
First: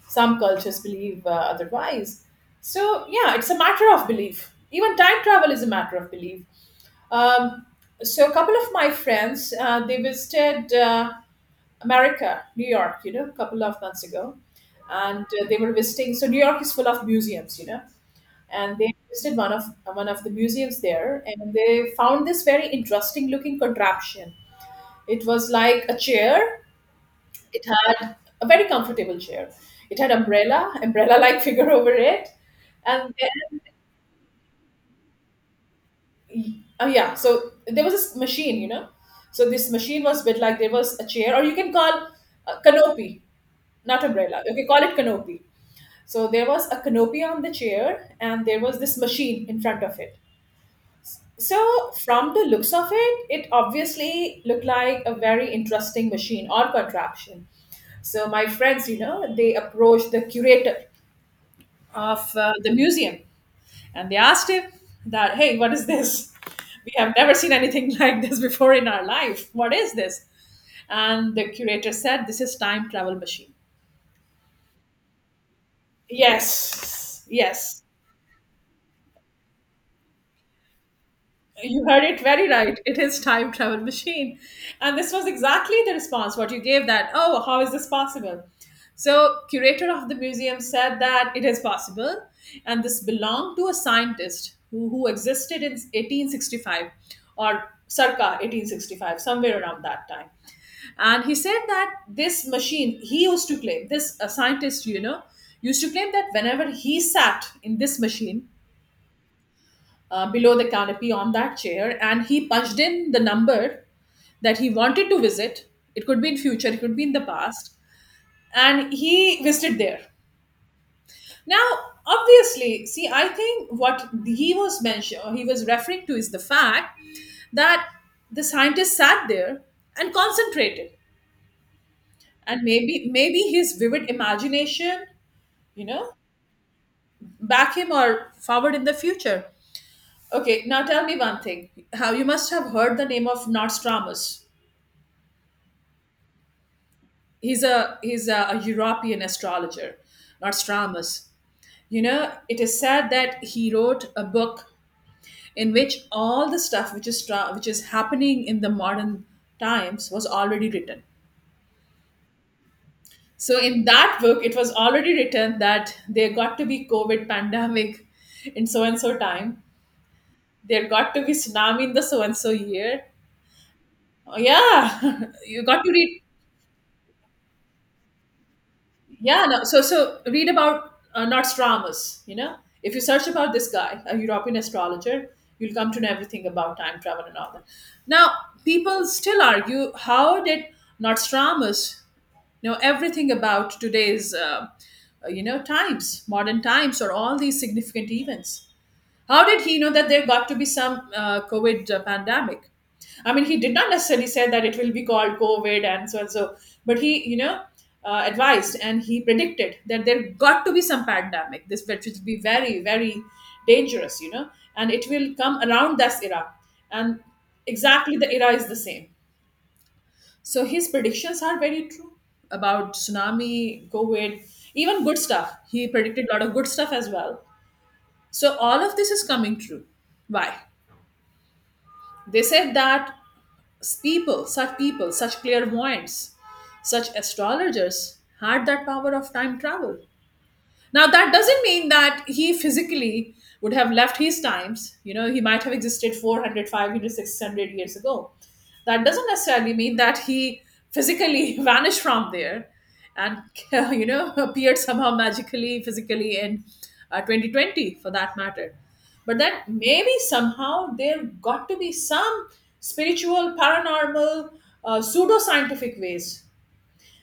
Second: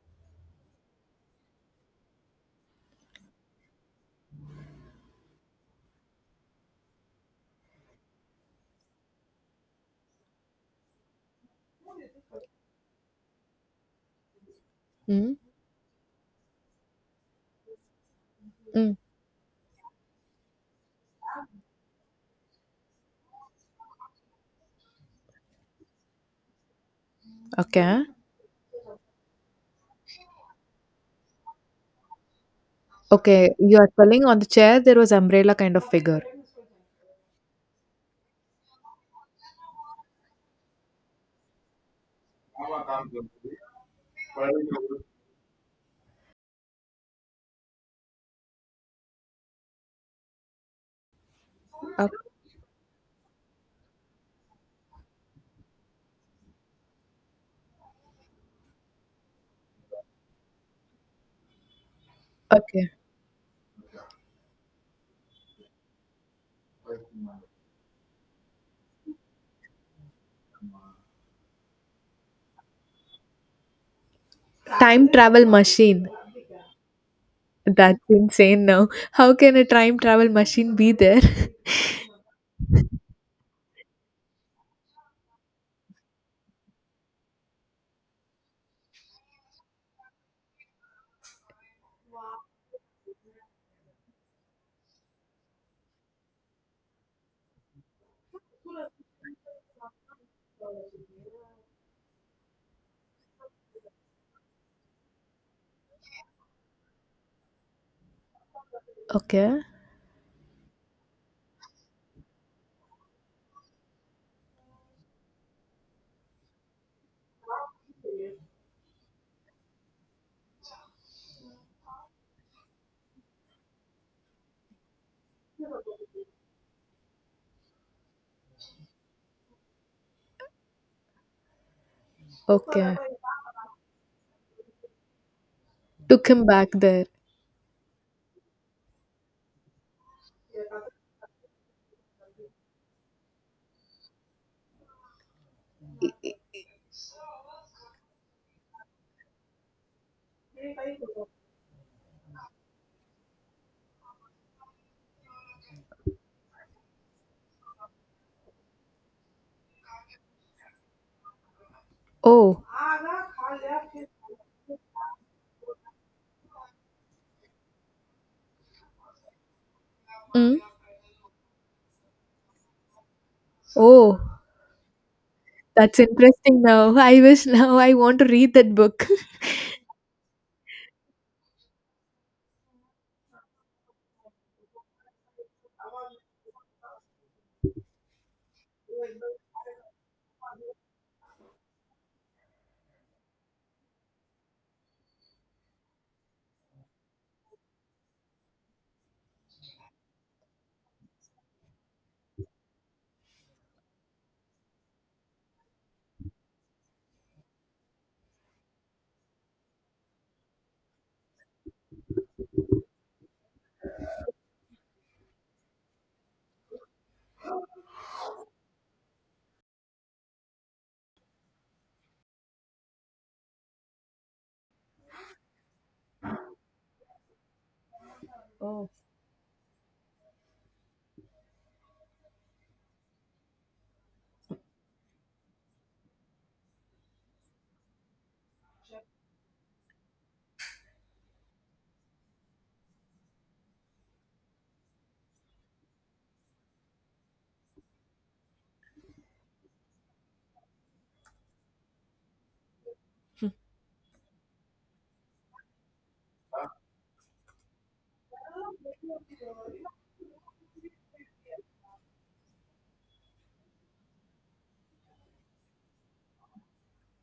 Speaker 1: Some cultures believe uh, otherwise. So yeah, it's a matter of belief. Even time travel is a matter of belief. Um, so a couple of my friends, uh, they visited uh, America, New York, you know, a couple of months ago,
Speaker 2: mm,
Speaker 1: and uh, they were visiting. So New York is full of museums, you know, and they
Speaker 2: mm.
Speaker 1: visited one of one of the museums there, and they found this very interesting looking contraption. It was like a chair. It
Speaker 2: Okay.
Speaker 1: had a very comfortable chair. It had umbrella, umbrella like figure over it, and
Speaker 2: Okay,
Speaker 1: then
Speaker 2: you are telling on the chair there was umbrella kind of figure.
Speaker 1: oh yeah, so there was this machine, you know. So this machine was bit like there was a chair, or you can call uh, canopy, not umbrella, okay, call it canopy. So there was a canopy on the chair, and there was this machine in front of it. So
Speaker 2: Ok-
Speaker 1: from the looks of it, it obviously looked like a very interesting machine or contraption. So my friends, you know, they approached the curator of uh, the
Speaker 2: Okay.
Speaker 1: museum, and they asked him that, hey, what is this? We have never seen anything like this before in our life. What is this? And the curator said, this is time travel machine.
Speaker 2: Time travel machine.
Speaker 1: Yes, yes.
Speaker 2: That's insane now. How can a time travel machine be there?
Speaker 1: You heard it very right. It is time travel machine. And this was exactly the response what you gave that, oh, how is this possible? So curator of the museum said that it is possible, and this belonged to a scientist who, who existed in eighteen sixty-five, or circa eighteen sixty-five, somewhere around that time. And he said that this machine, he used to claim, this a scientist, you know, used to claim that whenever he sat in this machine,
Speaker 2: Okay.
Speaker 1: uh, below the canopy on that chair, and he punched in the number that he wanted to visit. It could be in future, it could be in the past, and he visited there. Now obviously, see, I think what he was mention he was referring to is the fact that the scientist sat there and concentrated, and
Speaker 2: Okay.
Speaker 1: maybe maybe his vivid imagination, you know,
Speaker 2: Took him back there.
Speaker 1: back him or forward in the future. Okay, now tell me one thing, how, you must have heard the name of Nostradamus. He's a he's a, a European astrologer, Nostradamus. You know, it is said that he wrote a book in which all the stuff which is tra- which is happening in the modern times was already written.
Speaker 2: Oh.
Speaker 1: So in that book, it was already written that there got to be COVID pandemic in so and so time.
Speaker 2: Mm.
Speaker 1: There got to be tsunami in the so and so year.
Speaker 2: Oh.
Speaker 1: Oh, yeah, you got to
Speaker 2: That's
Speaker 1: read.
Speaker 2: interesting now. I wish now I want to read that book.
Speaker 1: Yeah, no. So, so read about uh, Nostradamus. You know, if you search about this guy, a European astrologer, you'll come to know everything about time travel and all that. Now, people still argue, how did Nostradamus know everything about today's, uh, uh, you know, times, modern times, or all these significant events? How did he know that there got to be some uh, COVID uh, pandemic? I mean, he did not necessarily say that it will be called COVID and so and so, but he, you know, uh, advised, and he predicted that there got to be some pandemic, this which will be very, very dangerous, you know, and it will come around this era. And exactly the era is the same. So his predictions are very true about tsunami, COVID, even good stuff. He predicted a lot of good stuff as well. So all
Speaker 2: Oh,
Speaker 1: of this is coming true. Why? They said that s- people, such people, such clairvoyants, such astrologers had that power of time travel. Now, that doesn't mean that he physically would have left his times. You know, he might have existed four hundred, five hundred, six hundred years ago. That doesn't necessarily mean that he physically vanished from there and, you know, appeared somehow magically, physically in uh, twenty twenty for that matter. But that maybe somehow there got to be some spiritual, paranormal, uh, pseudo scientific ways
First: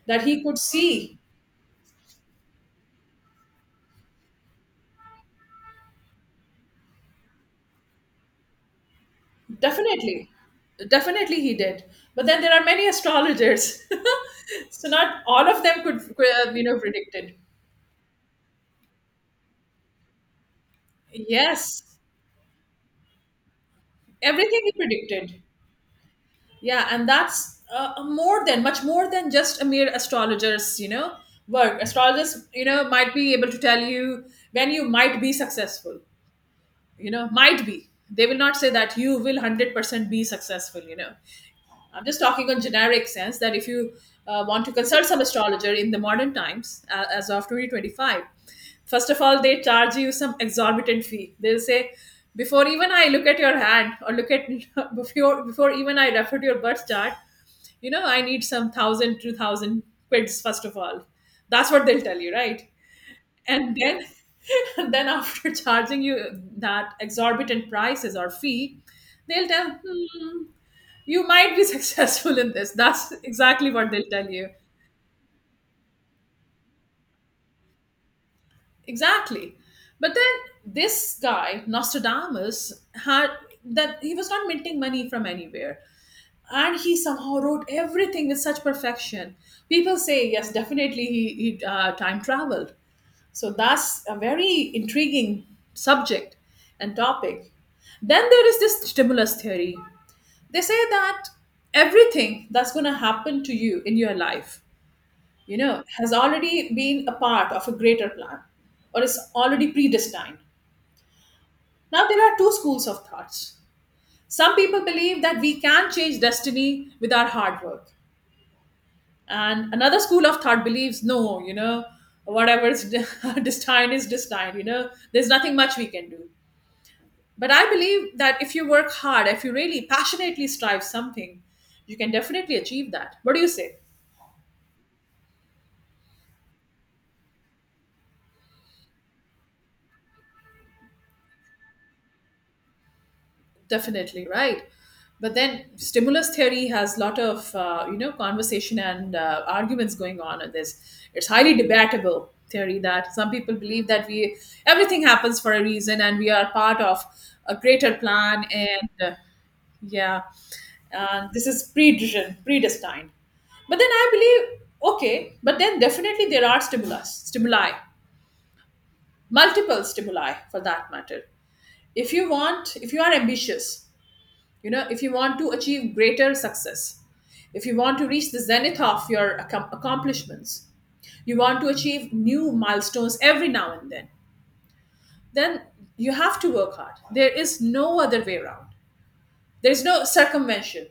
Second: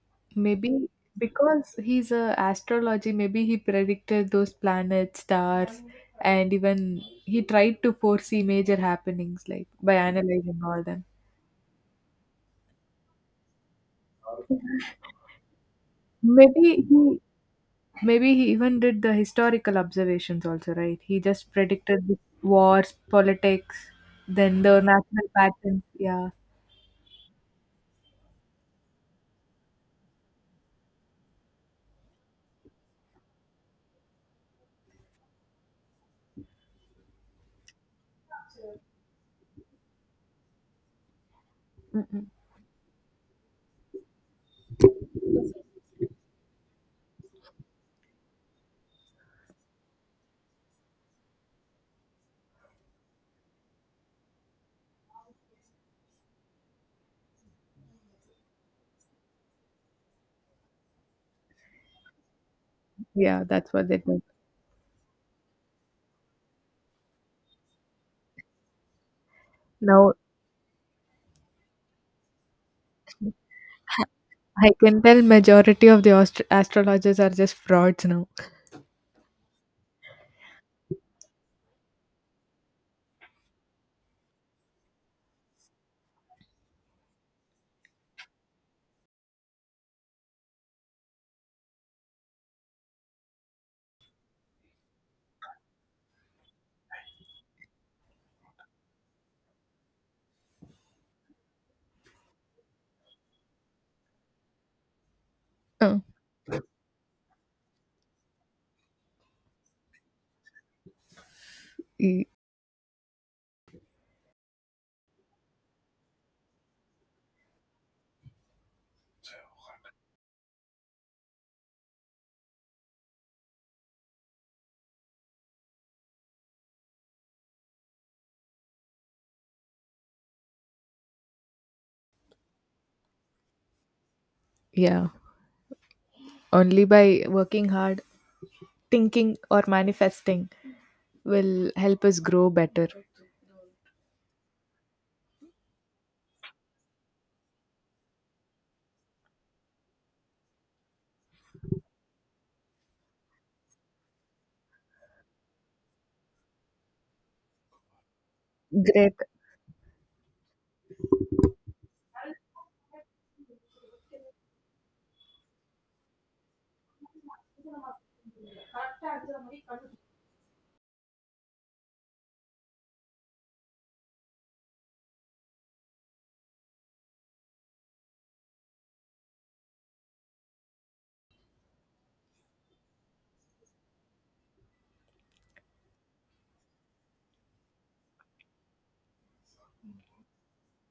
Speaker 1: that he could
Speaker 2: maybe
Speaker 1: see.
Speaker 2: because he's a astrology, maybe he predicted those planets, stars, and even he tried to foresee major happenings like by
Speaker 1: Definitely.
Speaker 2: analyzing all them.
Speaker 1: Definitely he did. But then there are many astrologers. So not all of them could, could have, you know,
Speaker 2: Maybe he
Speaker 1: predicted.
Speaker 2: Maybe he even did the historical observations also, right? He just
Speaker 1: Yes.
Speaker 2: predicted the wars, politics,
Speaker 1: Everything
Speaker 2: then
Speaker 1: he
Speaker 2: the natural
Speaker 1: predicted.
Speaker 2: patterns. Yeah.
Speaker 1: Yeah, and that's uh, a more than, much more than just a mere astrologer's, you know, work. Astrologers, you know, might be able to tell you when you might be successful, you know, might be. They will not say that you will one hundred percent be successful, you know. I'm just talking on generic sense that if you uh, want to consult some astrologer in the modern times, uh, as of twenty twenty-five, first of all, they charge you some exorbitant fee. They'll say, before even I look at your hand or look at before before even I refer to your birth chart, you know, I need some thousand, two thousand quids first of all. That's what they'll tell you, right?
Speaker 2: Yeah, that's
Speaker 1: And
Speaker 2: what they
Speaker 1: then,
Speaker 2: did.
Speaker 1: and then after charging you that exorbitant prices or fee, they'll tell,
Speaker 2: Now
Speaker 1: hmm, you might be successful in this. That's exactly what they'll tell you.
Speaker 2: I can tell majority of the astro- astrologers are just frauds now.
Speaker 1: Exactly. But then this guy, Nostradamus, had that he was not minting money from anywhere. And he somehow wrote everything with such perfection. People say, yes, definitely he, he uh, time traveled. So that's a very intriguing subject and topic. Then there is this stimulus theory. They say that everything that's going to happen to you in your life, you know,
Speaker 2: Uh,
Speaker 1: has already been a part of a greater plan, or is already predestined. Now, there
Speaker 2: y-
Speaker 1: are two schools of thoughts. Some people believe that we can change destiny with our hard work. And another school of thought believes, no, you know, whatever is de- destined is destined, you know, there's nothing much we can do. But I believe that if you work hard, if you really passionately strive something, you can definitely achieve that. What do you say?
Speaker 2: yeah, only by working hard, thinking or manifesting will help us grow better.
Speaker 1: Definitely, right? But then stimulus theory has a lot of uh, you know, conversation and uh, arguments going on in this. It's highly debatable theory, that some people believe that we, everything happens for a reason, and we are part of a greater plan, and uh,
Speaker 2: Great.
Speaker 1: yeah, uh, this is predestined predestined But then I believe, okay, but then definitely there are stimulus stimuli, multiple stimuli for that matter. If you want, if you are ambitious, you know, if you want to achieve greater success, if you want to reach the zenith of your accom- accomplishments, you want to achieve new milestones every now and then then you have to work hard. There is no other way around. There's no circumvention.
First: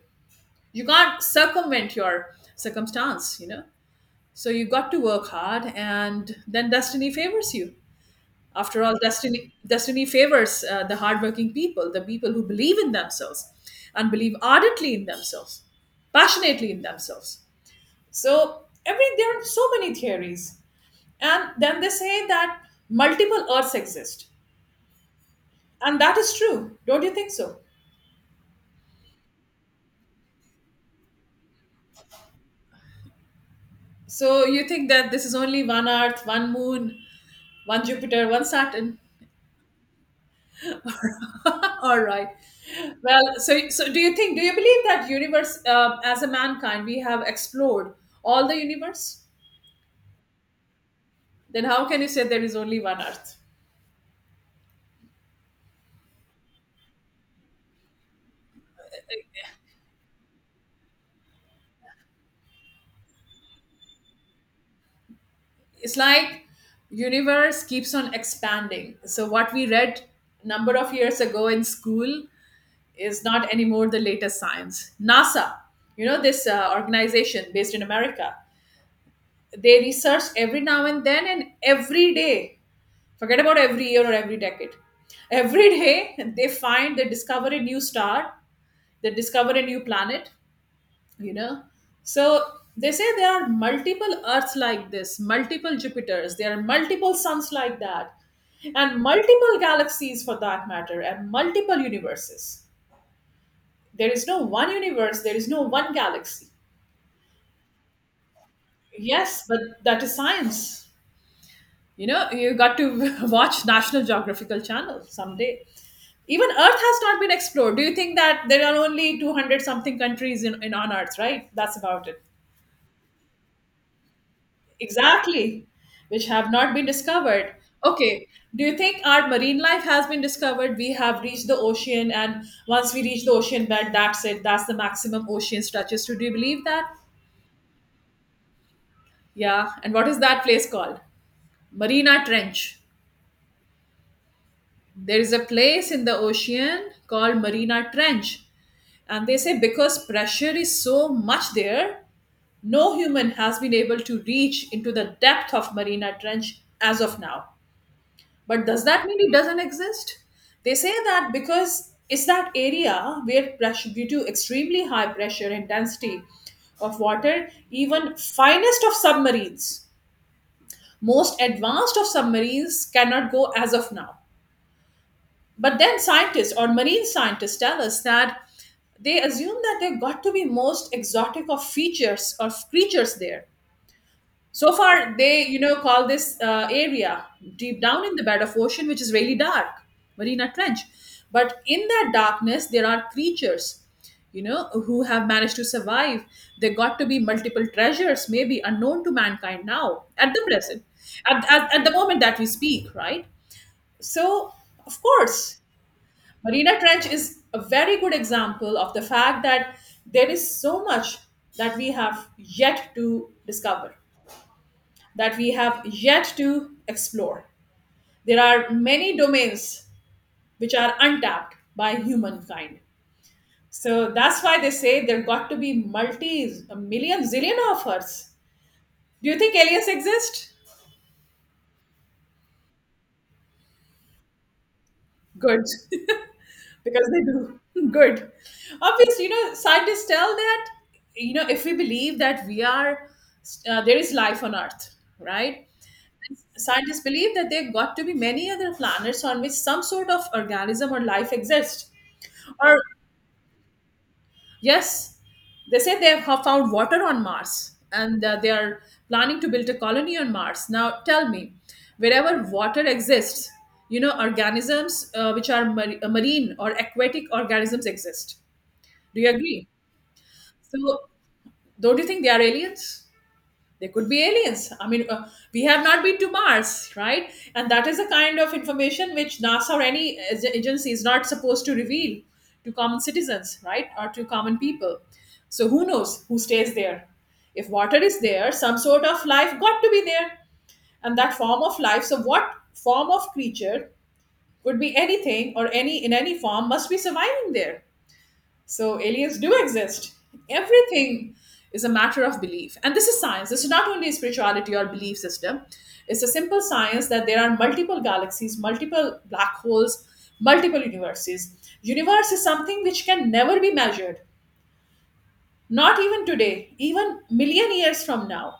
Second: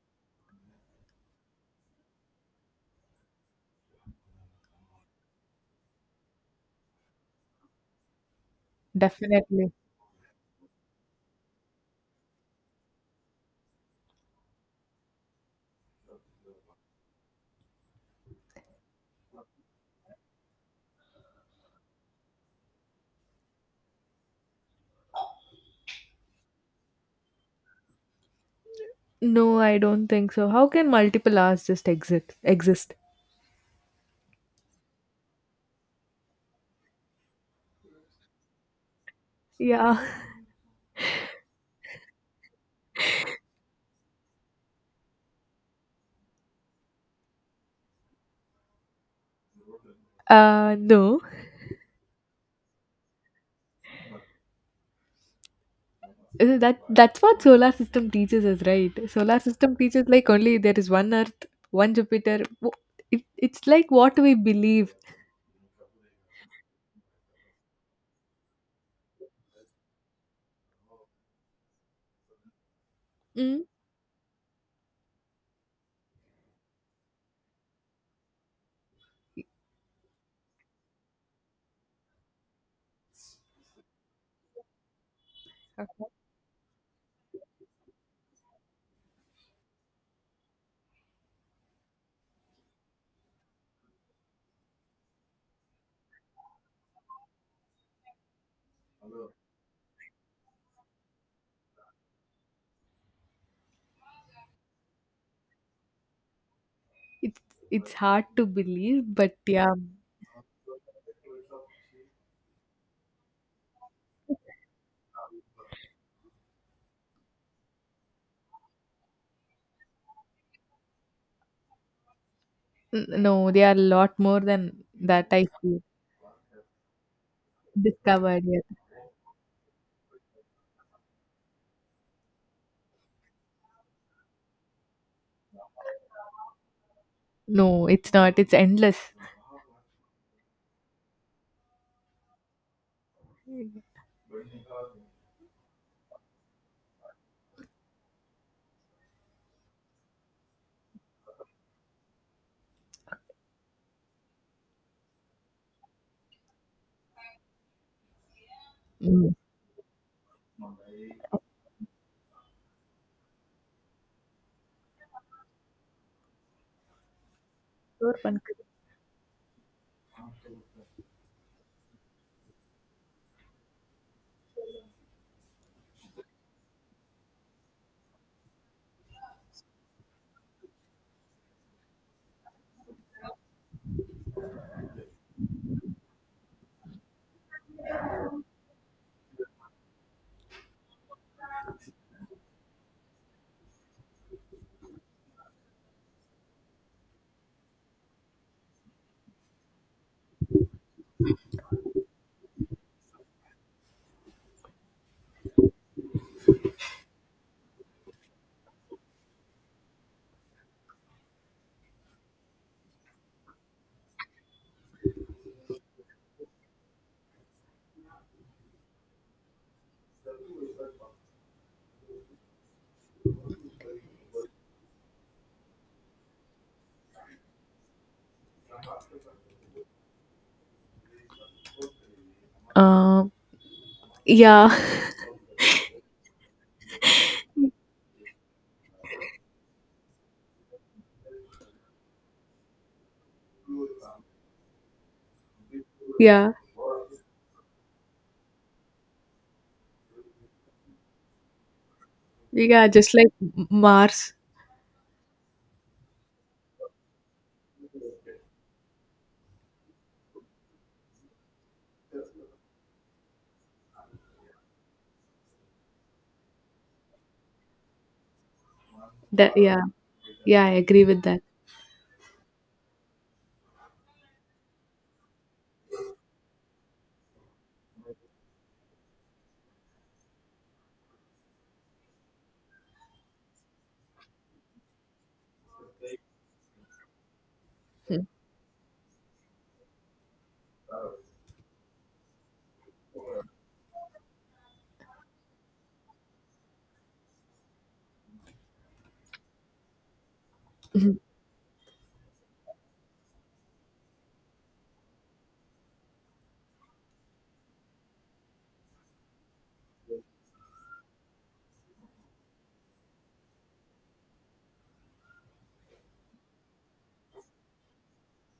Speaker 1: You can't circumvent your circumstance, you know. So you got to work hard, and then destiny favors you. After all, destiny,
Speaker 2: Definitely.
Speaker 1: destiny favors uh, the hardworking people, the people who believe in themselves and believe ardently in themselves, passionately in themselves. So, every there are so many theories, and then they say that multiple Earths exist, and that is true. Don't you think so?
Speaker 2: No, I don't think so. How can multiple hours just exist? Exist?
Speaker 1: So, you think that this is only one Earth, one Moon, one Jupiter, one Saturn?
Speaker 2: Yeah.
Speaker 1: All right. Well, so so do you think, do you believe that universe, uh, as a mankind we have explored all the universe?
Speaker 2: Uh, no.
Speaker 1: Then how can you say there is only one Earth?
Speaker 2: Uh, That that's what solar system teaches us, right? Solar system teaches like only there is one Earth, one Jupiter. Wo- It, it's like what we believe.
Speaker 1: It's like universe keeps on expanding. So what we read number of years ago in school is not
Speaker 2: Mm.
Speaker 1: anymore the latest science. NASA, you know, this uh, organization based in America, they research every now and then, and every day. Forget about every year or every decade. Every day they find, they discover a new star, they discover a new planet, you know. So they say there are multiple Earths like this, multiple Jupiters, there are multiple suns like that, and multiple galaxies for that matter, and multiple universes. There is no one universe, there is no one galaxy.
Speaker 2: It's it's hard to believe, but
Speaker 1: Yes, but
Speaker 2: yeah,
Speaker 1: that is science. You know, you got to watch National Geographical Channel someday. Even Earth has not been explored. Do you think that there are only two hundred something countries in, in on Earth, right? That's about it.
Speaker 2: n- no, they are a lot more than that. I
Speaker 1: Exactly.
Speaker 2: feel
Speaker 1: Which have not been discovered. Okay.
Speaker 2: discovered
Speaker 1: Do
Speaker 2: yet.
Speaker 1: you think our marine life has been discovered? We have reached the ocean, and once we reach the ocean bed, that's it. That's the maximum ocean stretches to. Do you believe that?
Speaker 2: No, it's not. It's endless.
Speaker 1: Yeah. And what is that place called? Marina Trench. There is a place in the ocean called Marina Trench. And they say because pressure is so much there, no human has been able to reach into the depth of Marina Trench as of now. But does that mean it
Speaker 2: Mm.
Speaker 1: doesn't exist? They say that because it's that area where pressure, due to extremely high pressure and density of water, even
Speaker 2: Sure.
Speaker 1: finest of submarines, most advanced of submarines cannot go as of now. But then scientists or marine scientists tell us that they assume that there got to be most exotic of features of creatures there. So far, they, you know, call this uh, area deep down in the bed of ocean, which is really dark, Marina Trench. But in that darkness, there are creatures, you know, who have managed to survive. There got to be multiple treasures, maybe unknown to mankind now at the present, at, at, at the moment that we speak, right? So, of course, Marina Trench is a very good example of the fact that there is so much that we have yet to discover, that we have yet to explore. There are many domains which are untapped by humankind. So that's why they say there got to be multi, a million, zillion of us. Do you think aliens exist?
Speaker 2: Uh, yeah,
Speaker 1: Good. Because they do. Good, obviously, you know, scientists tell that, you know, if we believe that we are, uh, there is life on earth, right?
Speaker 2: yeah,
Speaker 1: Scientists believe that there got to be many other planets on which some sort of organism or life exists. Or
Speaker 2: yeah. Just like M- Mars.
Speaker 1: yes, they say they have found water on Mars, and uh, they are planning to build a colony on Mars. Now tell me, wherever water exists, you know, organisms, uh, which are mar- uh, marine or aquatic organisms, exist. Do you
Speaker 2: That
Speaker 1: agree?
Speaker 2: Yeah, yeah, I
Speaker 1: So,
Speaker 2: agree with that.
Speaker 1: don't you think they are aliens? They could be aliens. I mean, uh, we have not been to Mars, right? And that is the kind of information which NASA or any ag- agency is not supposed to reveal to common citizens, right? Or to common people. So, who knows who stays there? If water is there, some sort of life got to be there. And that form of life, so what form of creature could be anything, or any in any form, must be surviving there. So aliens do exist. Everything is a matter of belief. And this is science. This is not only spirituality or belief system. It's a simple science that there are multiple galaxies, multiple black holes, multiple universes. Universe is something which can never be measured. Not even today, even million years from now.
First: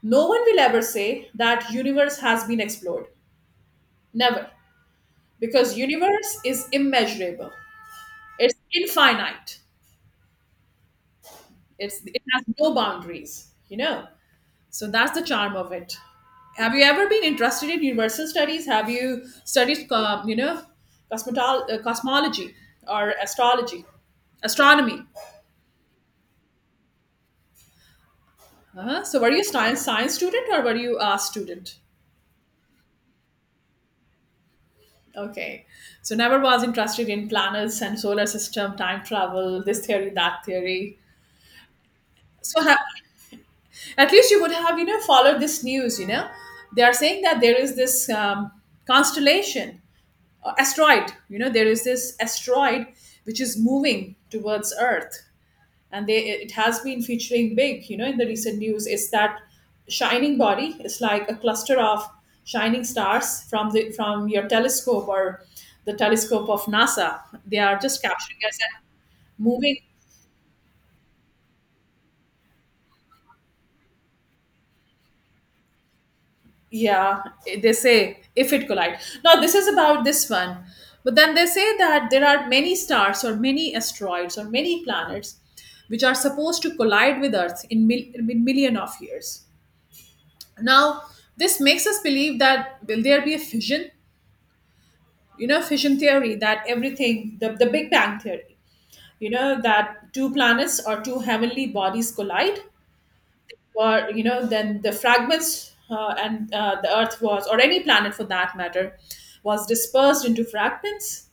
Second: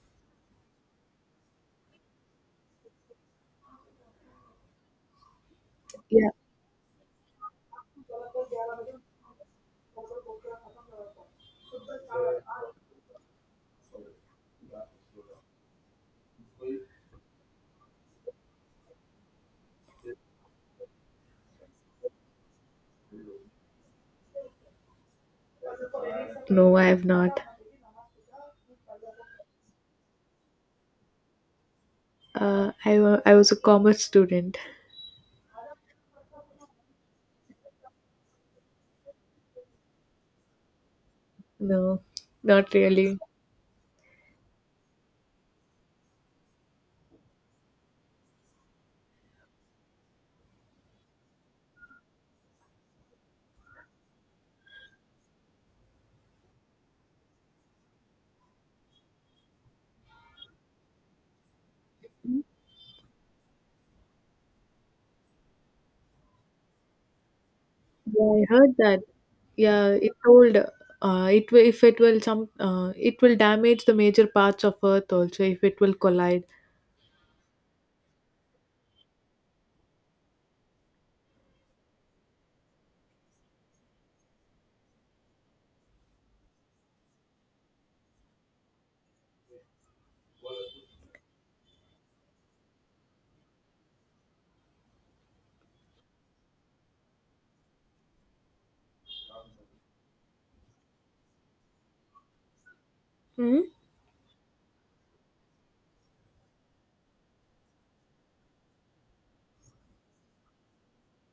Speaker 1: No one will ever say that universe has been explored. Never. Because
Speaker 2: Yeah.
Speaker 1: universe is immeasurable. It's infinite. It's it has no boundaries, you know. So that's the charm of it. Have you ever been interested in universal studies? Have you studied, uh, you know, cosmetol- uh, cosmology, or astrology, astronomy?
Speaker 2: No, I have not.
Speaker 1: Uh-huh. So were you a science science student, or were you a student?
Speaker 2: Uh, I wa- I was a commerce student.
Speaker 1: Okay. So never was interested in planets and solar system, time travel, this theory, that theory.
Speaker 2: No,
Speaker 1: So
Speaker 2: not
Speaker 1: ha-
Speaker 2: really.
Speaker 1: at least you would have, you know, followed this news, you know. They are saying that there is this um, constellation, uh, asteroid, you know, there is this asteroid which is moving towards earth, and they, it has been featuring big, you know, in the recent news, is that shining body is like a cluster of shining stars from the from your telescope, or the telescope of NASA. They are just
Speaker 2: Yeah,
Speaker 1: capturing
Speaker 2: I
Speaker 1: as
Speaker 2: heard
Speaker 1: a
Speaker 2: that.
Speaker 1: moving,
Speaker 2: Yeah, it told uh, it will if it will some uh, it will damage the major parts of Earth also if it will collide.
Speaker 1: yeah, they say, if it collide. Now this is about this one, but then they say that there are many stars or many asteroids or many planets which are supposed to collide with earth in, mil- in million of years now. This makes us believe that, will there be a fission, you know, fission theory, that everything, the, the big bang theory, you know, that two planets or two heavenly bodies collide,
Speaker 2: Hmm?
Speaker 1: were, you know, then the fragments, uh, and uh, the earth was, or any planet for that matter, was dispersed into fragments.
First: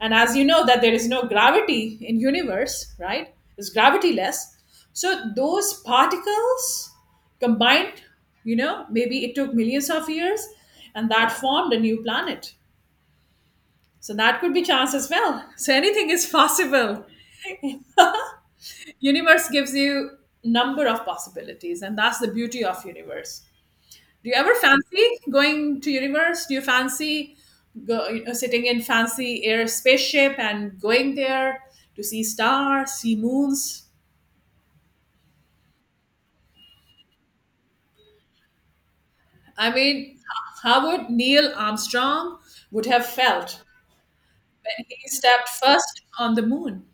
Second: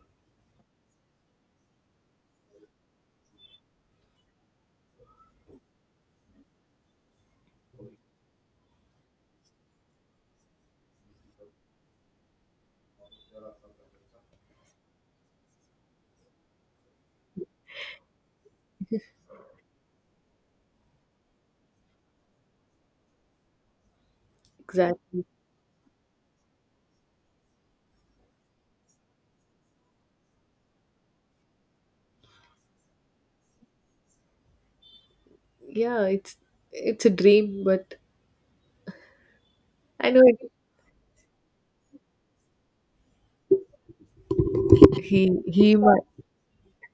Speaker 1: And as you know that there is no gravity in universe, right? It's gravityless. So those particles combined, you know, maybe it took millions of years, and that formed a new planet. So that could be chance as well. So anything is possible. Universe gives you number of possibilities, and that's the beauty of universe. Do you ever fancy
Speaker 2: Exactly.
Speaker 1: going to universe? Do you fancy go, you know, sitting in fancy air spaceship and going there to see stars, see moons?
Speaker 2: Yeah, it's it's a dream, but
Speaker 1: I mean,
Speaker 2: I know it.
Speaker 1: h- how would Neil Armstrong would have felt when he
Speaker 2: He
Speaker 1: stepped
Speaker 2: he
Speaker 1: first
Speaker 2: might.
Speaker 1: on the moon?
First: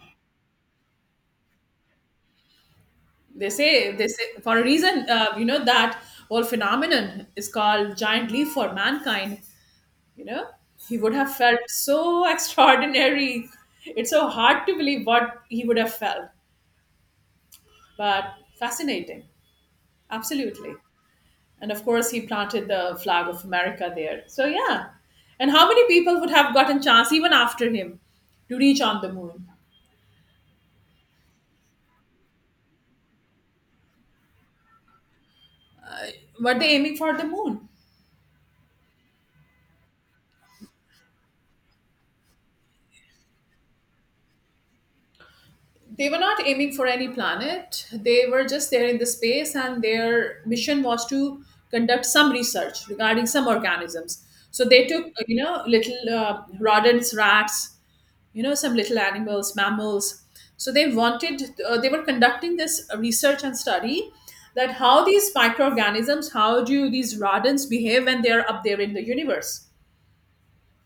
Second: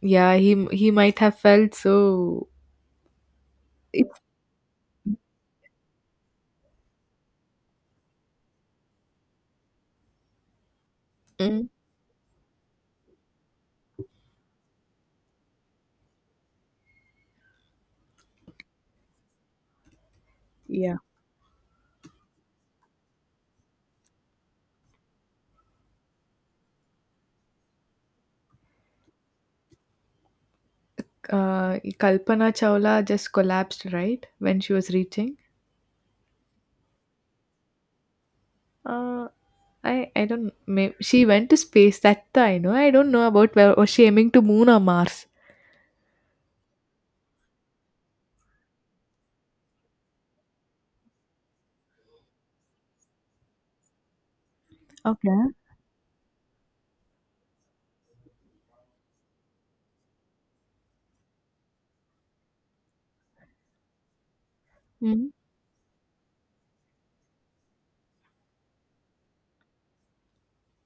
Speaker 2: Yeah, he he might have felt so.
Speaker 1: They say they
Speaker 2: It's.
Speaker 1: say for a reason. Uh, you know that whole phenomenon is called giant leap for mankind. You know, he would have felt
Speaker 2: Mm,
Speaker 1: so extraordinary. It's so hard to believe what he would have felt. But fascinating, absolutely.
Speaker 2: yeah.
Speaker 1: And of course, he planted the flag of America there. So yeah. And how many people would have gotten chance even after him to reach on the moon?
Speaker 2: uh, Kalpana Chawla just collapsed right when she was reaching.
Speaker 1: Were they aiming for the moon?
Speaker 2: Uh, I I don't. May, she went to space. That I know. I don't know about where was she aiming to Moon or Mars.
Speaker 1: They were not aiming for any planet. They were just there in the space, and their mission was to conduct some research regarding some organisms. So they took uh, you
Speaker 2: Okay.
Speaker 1: know, little uh, rodents, rats, you know, some little animals, mammals. So they wanted, uh, they were conducting this research and study that how these
Speaker 2: Mm.
Speaker 1: microorganisms, how do these rodents behave when they are up there in the universe,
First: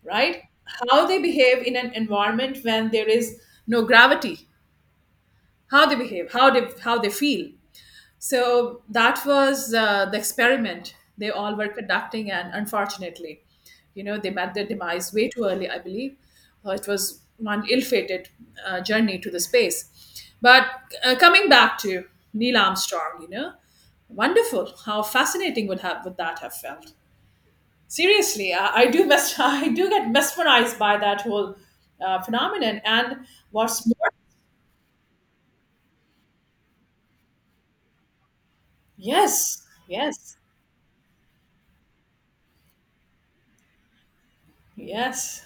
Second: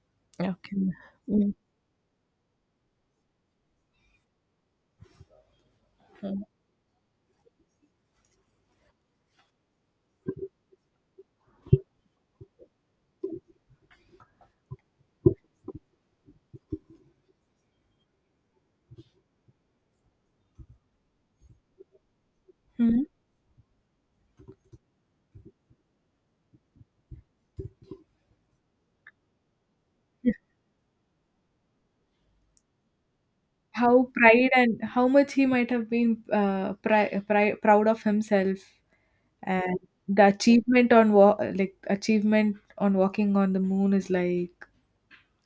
Speaker 1: right?
Speaker 2: Okay.
Speaker 1: How they
Speaker 2: Mm.
Speaker 1: behave in an environment when there is no gravity. How they behave, how they, how they feel. So that was uh, the experiment they all were conducting, and unfortunately, you know, they met their demise way too early, I believe. Uh, it was one ill-fated uh, journey to the space. But uh, coming back to Neil
Speaker 2: Mhm.
Speaker 1: Armstrong, you know, wonderful, how fascinating would have, would that have felt? Seriously, i, I do mes- I do get mesmerized by that whole uh, phenomenon. And what's more,
Speaker 2: How pride and how much he might have been uh, pri- pri- proud of himself,
Speaker 1: yes,
Speaker 2: and the
Speaker 1: yes.
Speaker 2: achievement on wa- like achievement on walking on the moon is like.
Speaker 1: Yes.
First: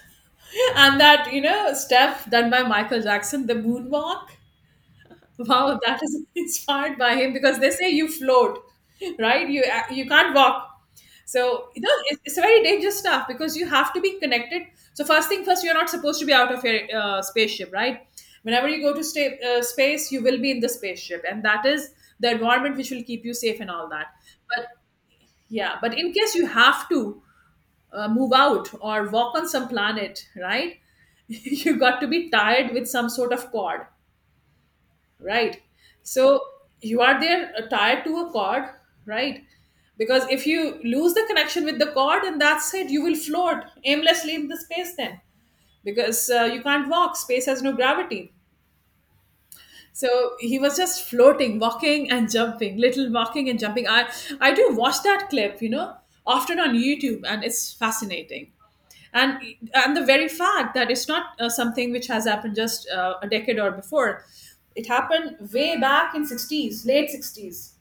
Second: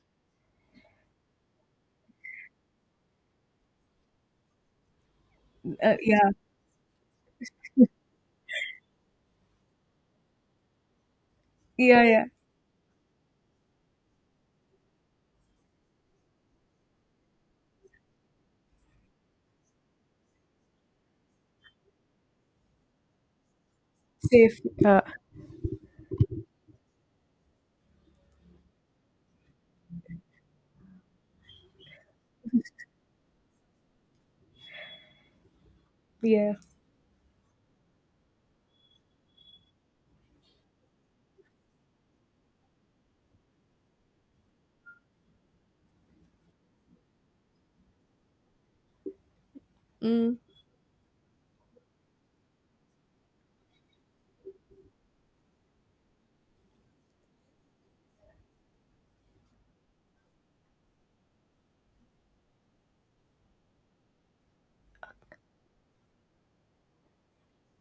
Speaker 1: And that, you know, step done by Michael Jackson, the moonwalk. Wow,
Speaker 2: uh,
Speaker 1: that is
Speaker 2: Yeah,
Speaker 1: inspired by him, because they say you float, right? You uh, you can't walk. So, you know,
Speaker 2: yeah,
Speaker 1: it's,
Speaker 2: yeah.
Speaker 1: it's a very dangerous stuff, because you have to be connected. So, first thing first, you're not supposed to be out of your uh, spaceship, right? Whenever you go to sta- uh, space, you will be in the spaceship. And that is the environment which will keep you safe and all that.
Speaker 2: Safe.
Speaker 1: But
Speaker 2: Yeah.
Speaker 1: yeah, but in case you have to uh, move out or walk on some planet, right? You got to be tied with some sort of cord, right? So
Speaker 2: Yeah.
Speaker 1: you are there uh, tied to a cord, right? Because if you lose the connection with the cord, and that's it, you will float aimlessly in the space then, because uh, you can't walk. Space has no gravity. So
Speaker 2: Mm,
Speaker 1: he was just floating, walking and jumping, little walking and jumping. I I do watch that clip, you know, often on YouTube, and it's fascinating. And and the very fact that it's not uh, something which has happened just uh, a decade or before, it happened way back in sixties, late sixties.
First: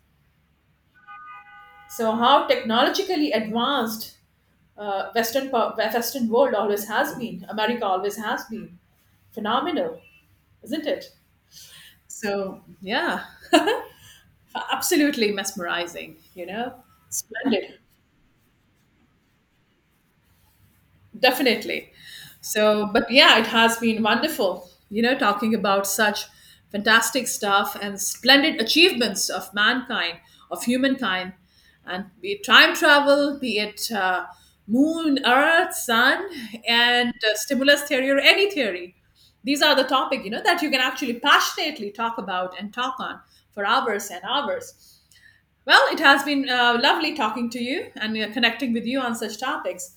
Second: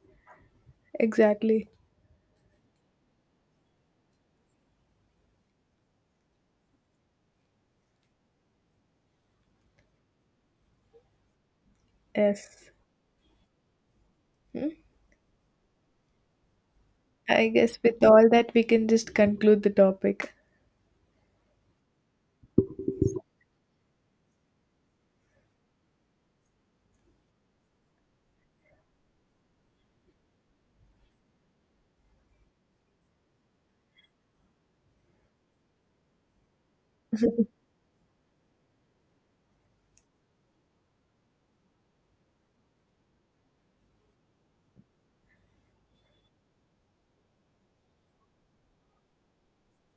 Speaker 2: exactly.
Speaker 1: So how technologically advanced uh, Western po- Western world always has been, America always has been, phenomenal, isn't it? So
Speaker 2: Yes.
Speaker 1: yeah.
Speaker 2: Mm.
Speaker 1: Absolutely mesmerizing, you know,
Speaker 2: I
Speaker 1: splendid,
Speaker 2: guess with all that we can just conclude the topic.
Speaker 1: definitely. So, but yeah, it has been wonderful, you know, talking about such fantastic stuff and splendid achievements of mankind, of humankind, and be it time travel, be it uh, moon, earth, sun, and uh, stimulus theory or any theory. These are the topic, you know, that you can actually passionately talk about and talk on for hours and hours. Well, it has been uh, lovely talking to you and uh, connecting with you on such topics.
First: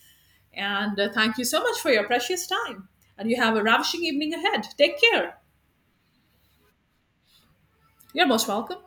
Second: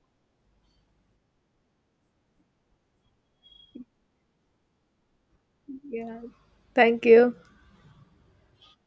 Speaker 1: And uh, thank you so much for your precious time. And you have a ravishing evening ahead. Take care.
Speaker 2: Yeah. Thank you.
Speaker 1: You're most welcome.